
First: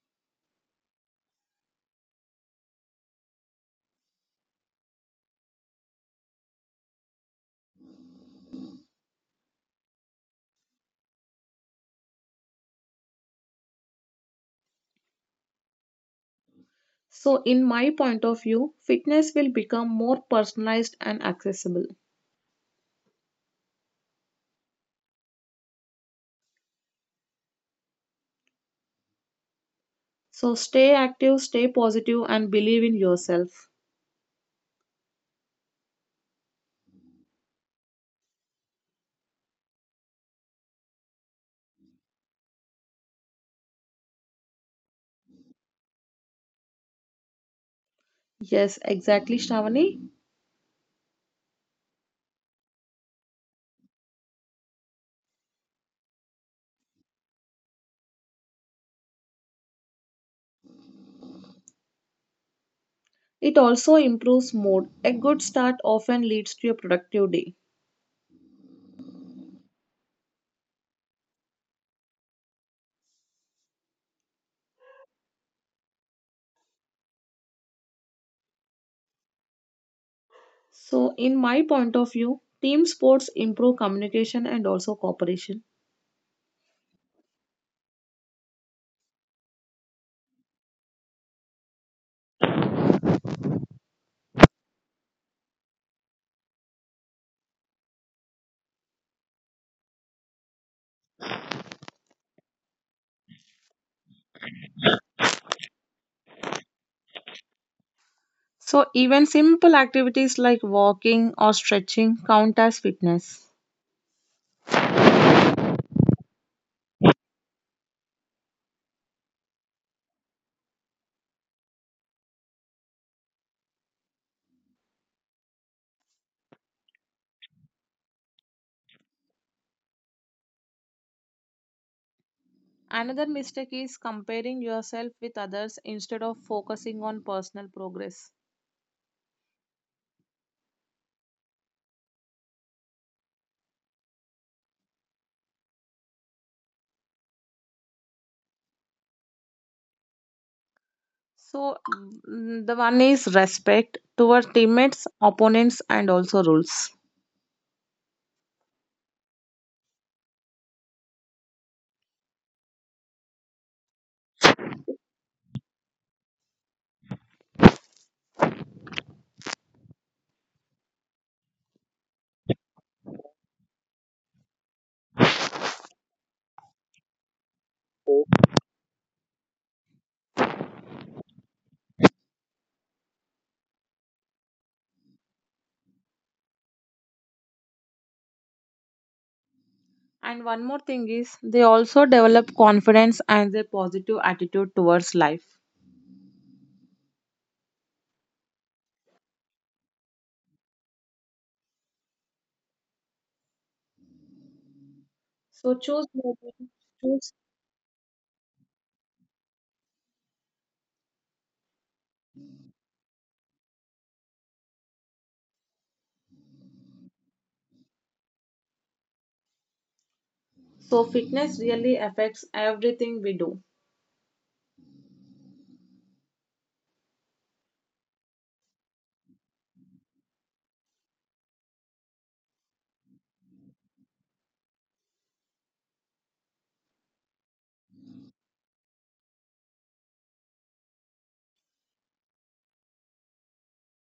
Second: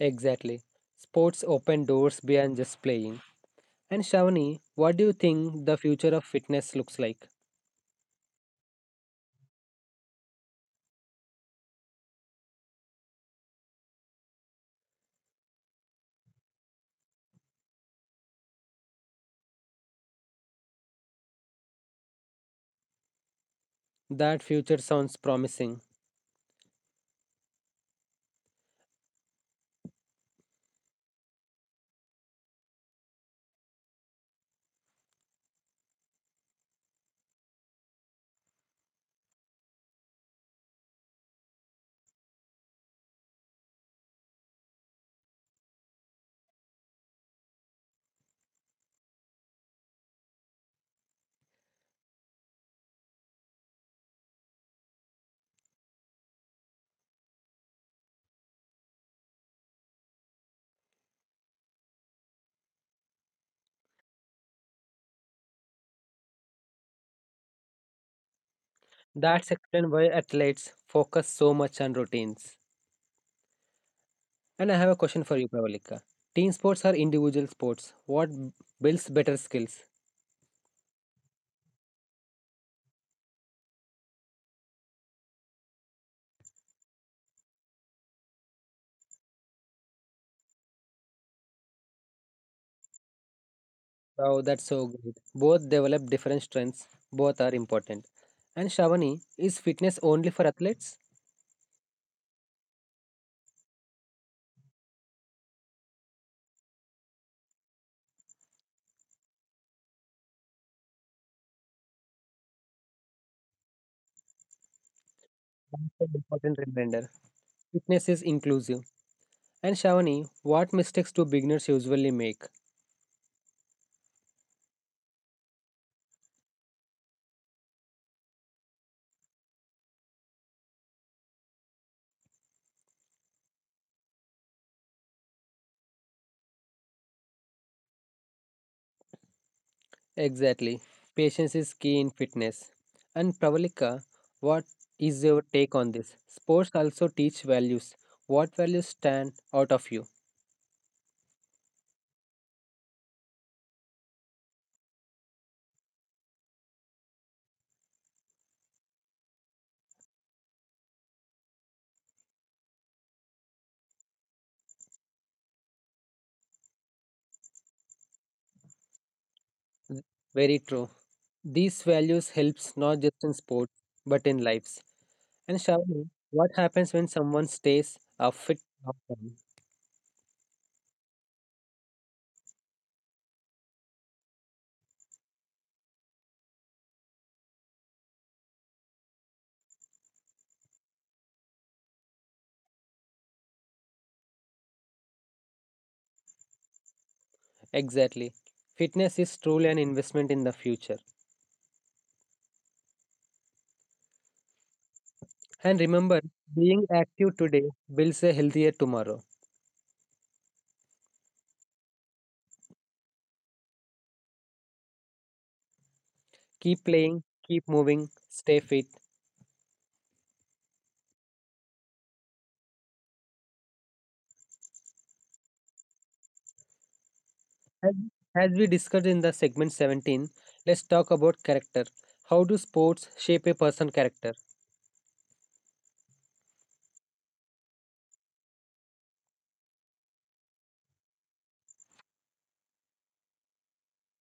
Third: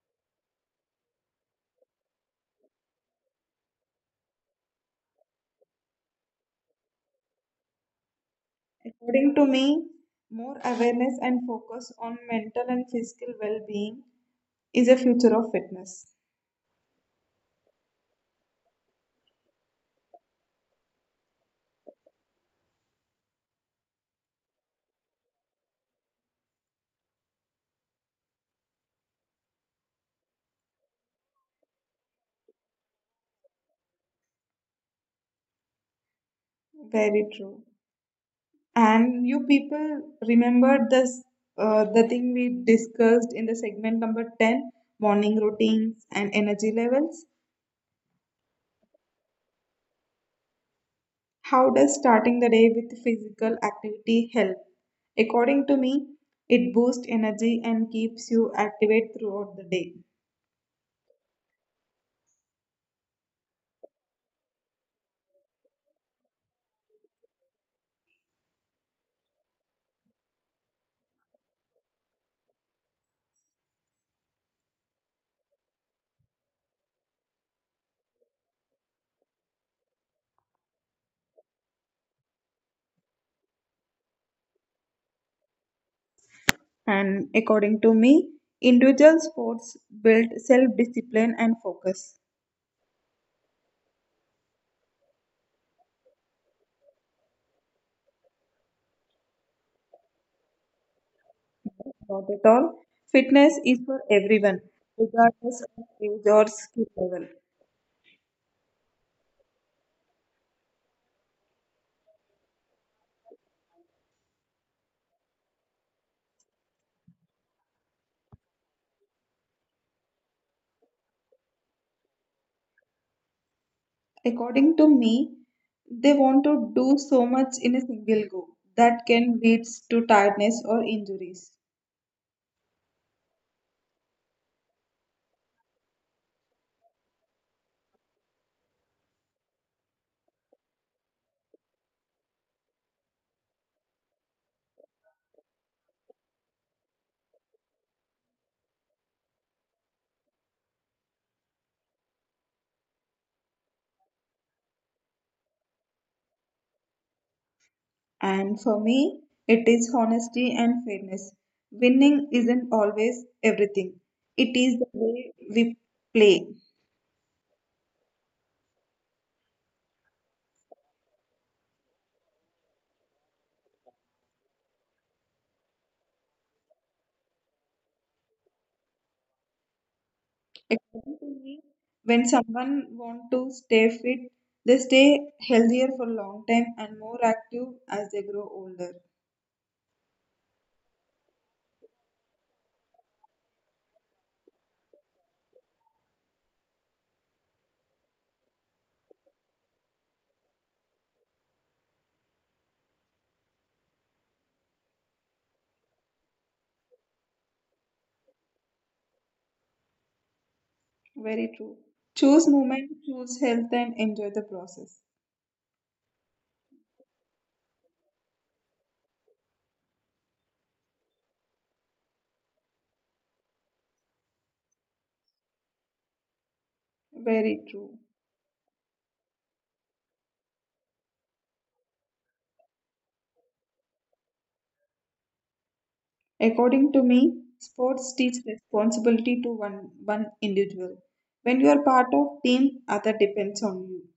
[SPEAKER 1] Exactly. Sports open doors beyond just playing. And Shavani, what do you think the future of fitness looks like?
[SPEAKER 2] According to me, more awareness and focus on mental and physical well being is a future of fitness.
[SPEAKER 3] So, in my point of view, fitness will become more personalized and accessible.
[SPEAKER 1] That future sounds promising.
[SPEAKER 3] So, stay active, stay positive, and believe in yourself.
[SPEAKER 2] Very true. And you people remember this, the thing we discussed in the segment number 10, morning routines and energy levels.
[SPEAKER 3] Yes, exactly, Shravani.
[SPEAKER 2] How does starting the day with physical activity help? According to me, it boosts energy and keeps you activate throughout the day.
[SPEAKER 3] It also improves mood. A good start often leads to a productive day.
[SPEAKER 1] That's explain why athletes focus so much on routines. And I have a question for you, Pravalika. Team sports are individual sports. What builds better skills?
[SPEAKER 3] So, in my point of view, team sports improve communication and also cooperation.
[SPEAKER 2] And according to me, individual sports build self discipline and focus.
[SPEAKER 1] Wow, that's so great. Both develop different strengths. Both are important. And Shravani, is fitness only for athletes?
[SPEAKER 2] Not at all. Fitness is for everyone, regardless of age or skill level.
[SPEAKER 3] So, even simple activities like walking or stretching count as fitness.
[SPEAKER 1] That's an important reminder. Fitness is inclusive. And Shravani, what mistakes do beginners usually make?
[SPEAKER 2] According to me, they want to do so much in a single go that can lead to tiredness or injuries.
[SPEAKER 3] Another mistake is comparing yourself with others instead of focusing on personal progress.
[SPEAKER 1] Exactly. Patience is key in fitness. And Pravalika, what is your take on this? Sports also teach values. What values stand out of you?
[SPEAKER 3] So, the one is respect toward teammates, opponents, and also rules.
[SPEAKER 2] And for me, it is honesty and fairness. Winning isn't always everything, it is the way we play.
[SPEAKER 1] Very true. These values helps not just in sports but in lives. And Shravani, what happens when someone stays fit long term?
[SPEAKER 2] According to me, when someone want to stay fit, they stay healthier for a long time and more active as they grow older.
[SPEAKER 3] And one more thing is they also develop confidence and their positive attitude towards life.
[SPEAKER 1] Exactly. Fitness is truly an investment in the future.
[SPEAKER 3] So
[SPEAKER 1] And
[SPEAKER 3] choose
[SPEAKER 1] remember,
[SPEAKER 3] movement,
[SPEAKER 1] being
[SPEAKER 3] choose.
[SPEAKER 1] active today builds a healthier tomorrow.
[SPEAKER 2] Very true. Choose movement, choose health, and enjoy the process.
[SPEAKER 1] Keep playing, keep moving, stay fit.
[SPEAKER 3] So fitness really affects everything we do.
[SPEAKER 2] Very true.
[SPEAKER 1] And as we discussed in the segment 17, let's talk about character. How do sports shape a person character?
[SPEAKER 2] According to me, sports teach responsibility to one individual. When you are part of team, other depends on you.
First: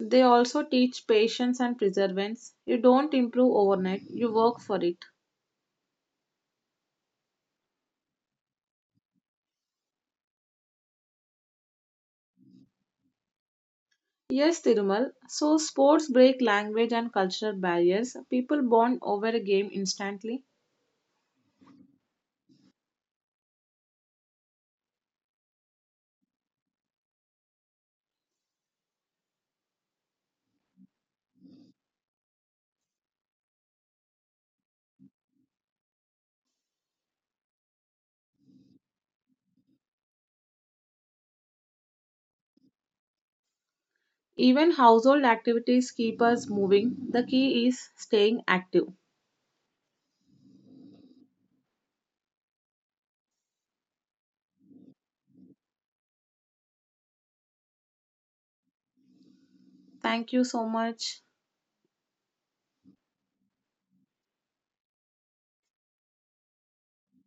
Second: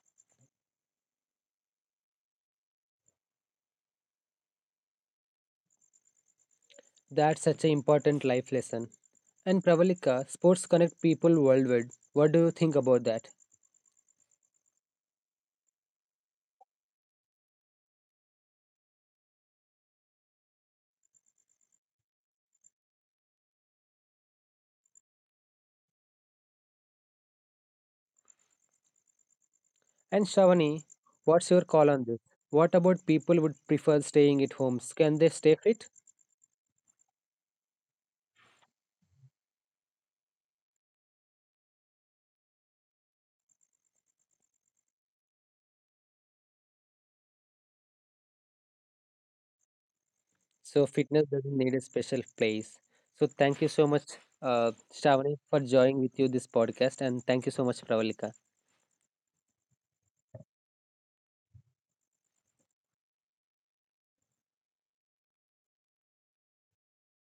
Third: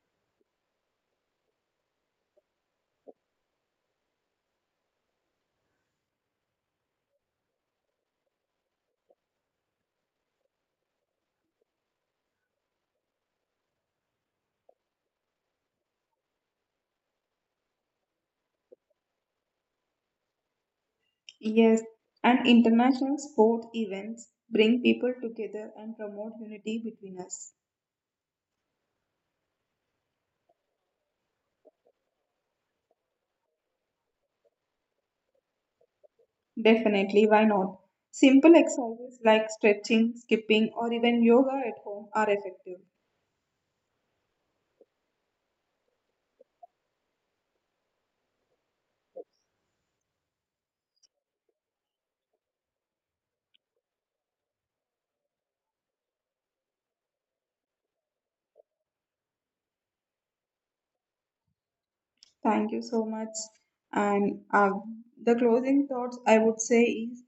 [SPEAKER 3] They also teach patience and perseverance. You don't improve overnight, you work for it.
[SPEAKER 1] That's such an important life lesson. And Pravalika, sports connect people worldwide. What do you think about that?
[SPEAKER 3] Yes, Tirumal. So sports break language and cultural barriers. People bond over a game instantly.
[SPEAKER 2] Yes, and international sport events bring people together and promote unity between us.
[SPEAKER 1] And Shravani, what's your call on this? What about people would prefer staying at homes? Can they stay fit?
[SPEAKER 2] Definitely, why not? Simple exercises like stretching, skipping, or even yoga at home are effective.
[SPEAKER 3] Even household activities keep us moving. The key is staying active.
[SPEAKER 1] So fitness doesn't need a special place. So thank you so much, Shravani, for joining with you this podcast, and thank you so much, Pravalika.
[SPEAKER 3] Thank you so much.
[SPEAKER 2] Thank you so much. And the closing thoughts I would say is,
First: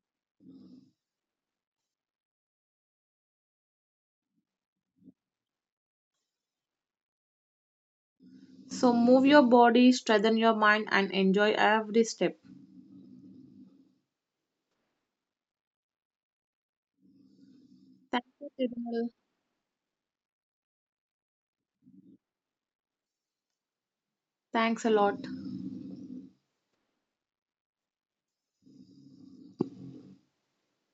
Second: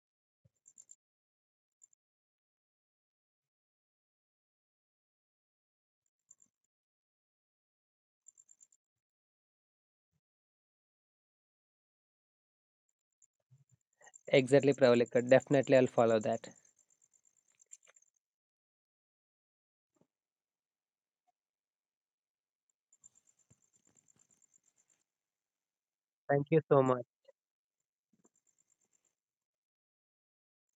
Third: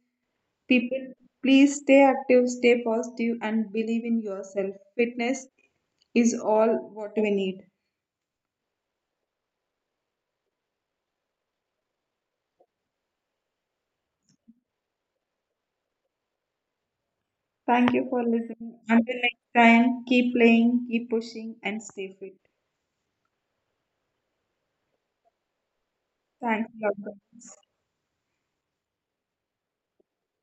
[SPEAKER 2] people, please stay active, stay positive, and believe in yourself. Fitness is all what we need.
[SPEAKER 3] So move your body, strengthen your mind, and enjoy every step.
[SPEAKER 1] Exactly, Pravalika. Definitely, I'll follow that.
[SPEAKER 2] Thank you for
[SPEAKER 3] Thank you,
[SPEAKER 2] listening.
[SPEAKER 3] Tirumal.
[SPEAKER 2] Until next time, keep playing, keep pushing, and stay fit.
[SPEAKER 3] Thanks a lot.
[SPEAKER 1] Thank you
[SPEAKER 2] Thanks
[SPEAKER 1] so
[SPEAKER 2] a lot,
[SPEAKER 1] much.
[SPEAKER 2] guys.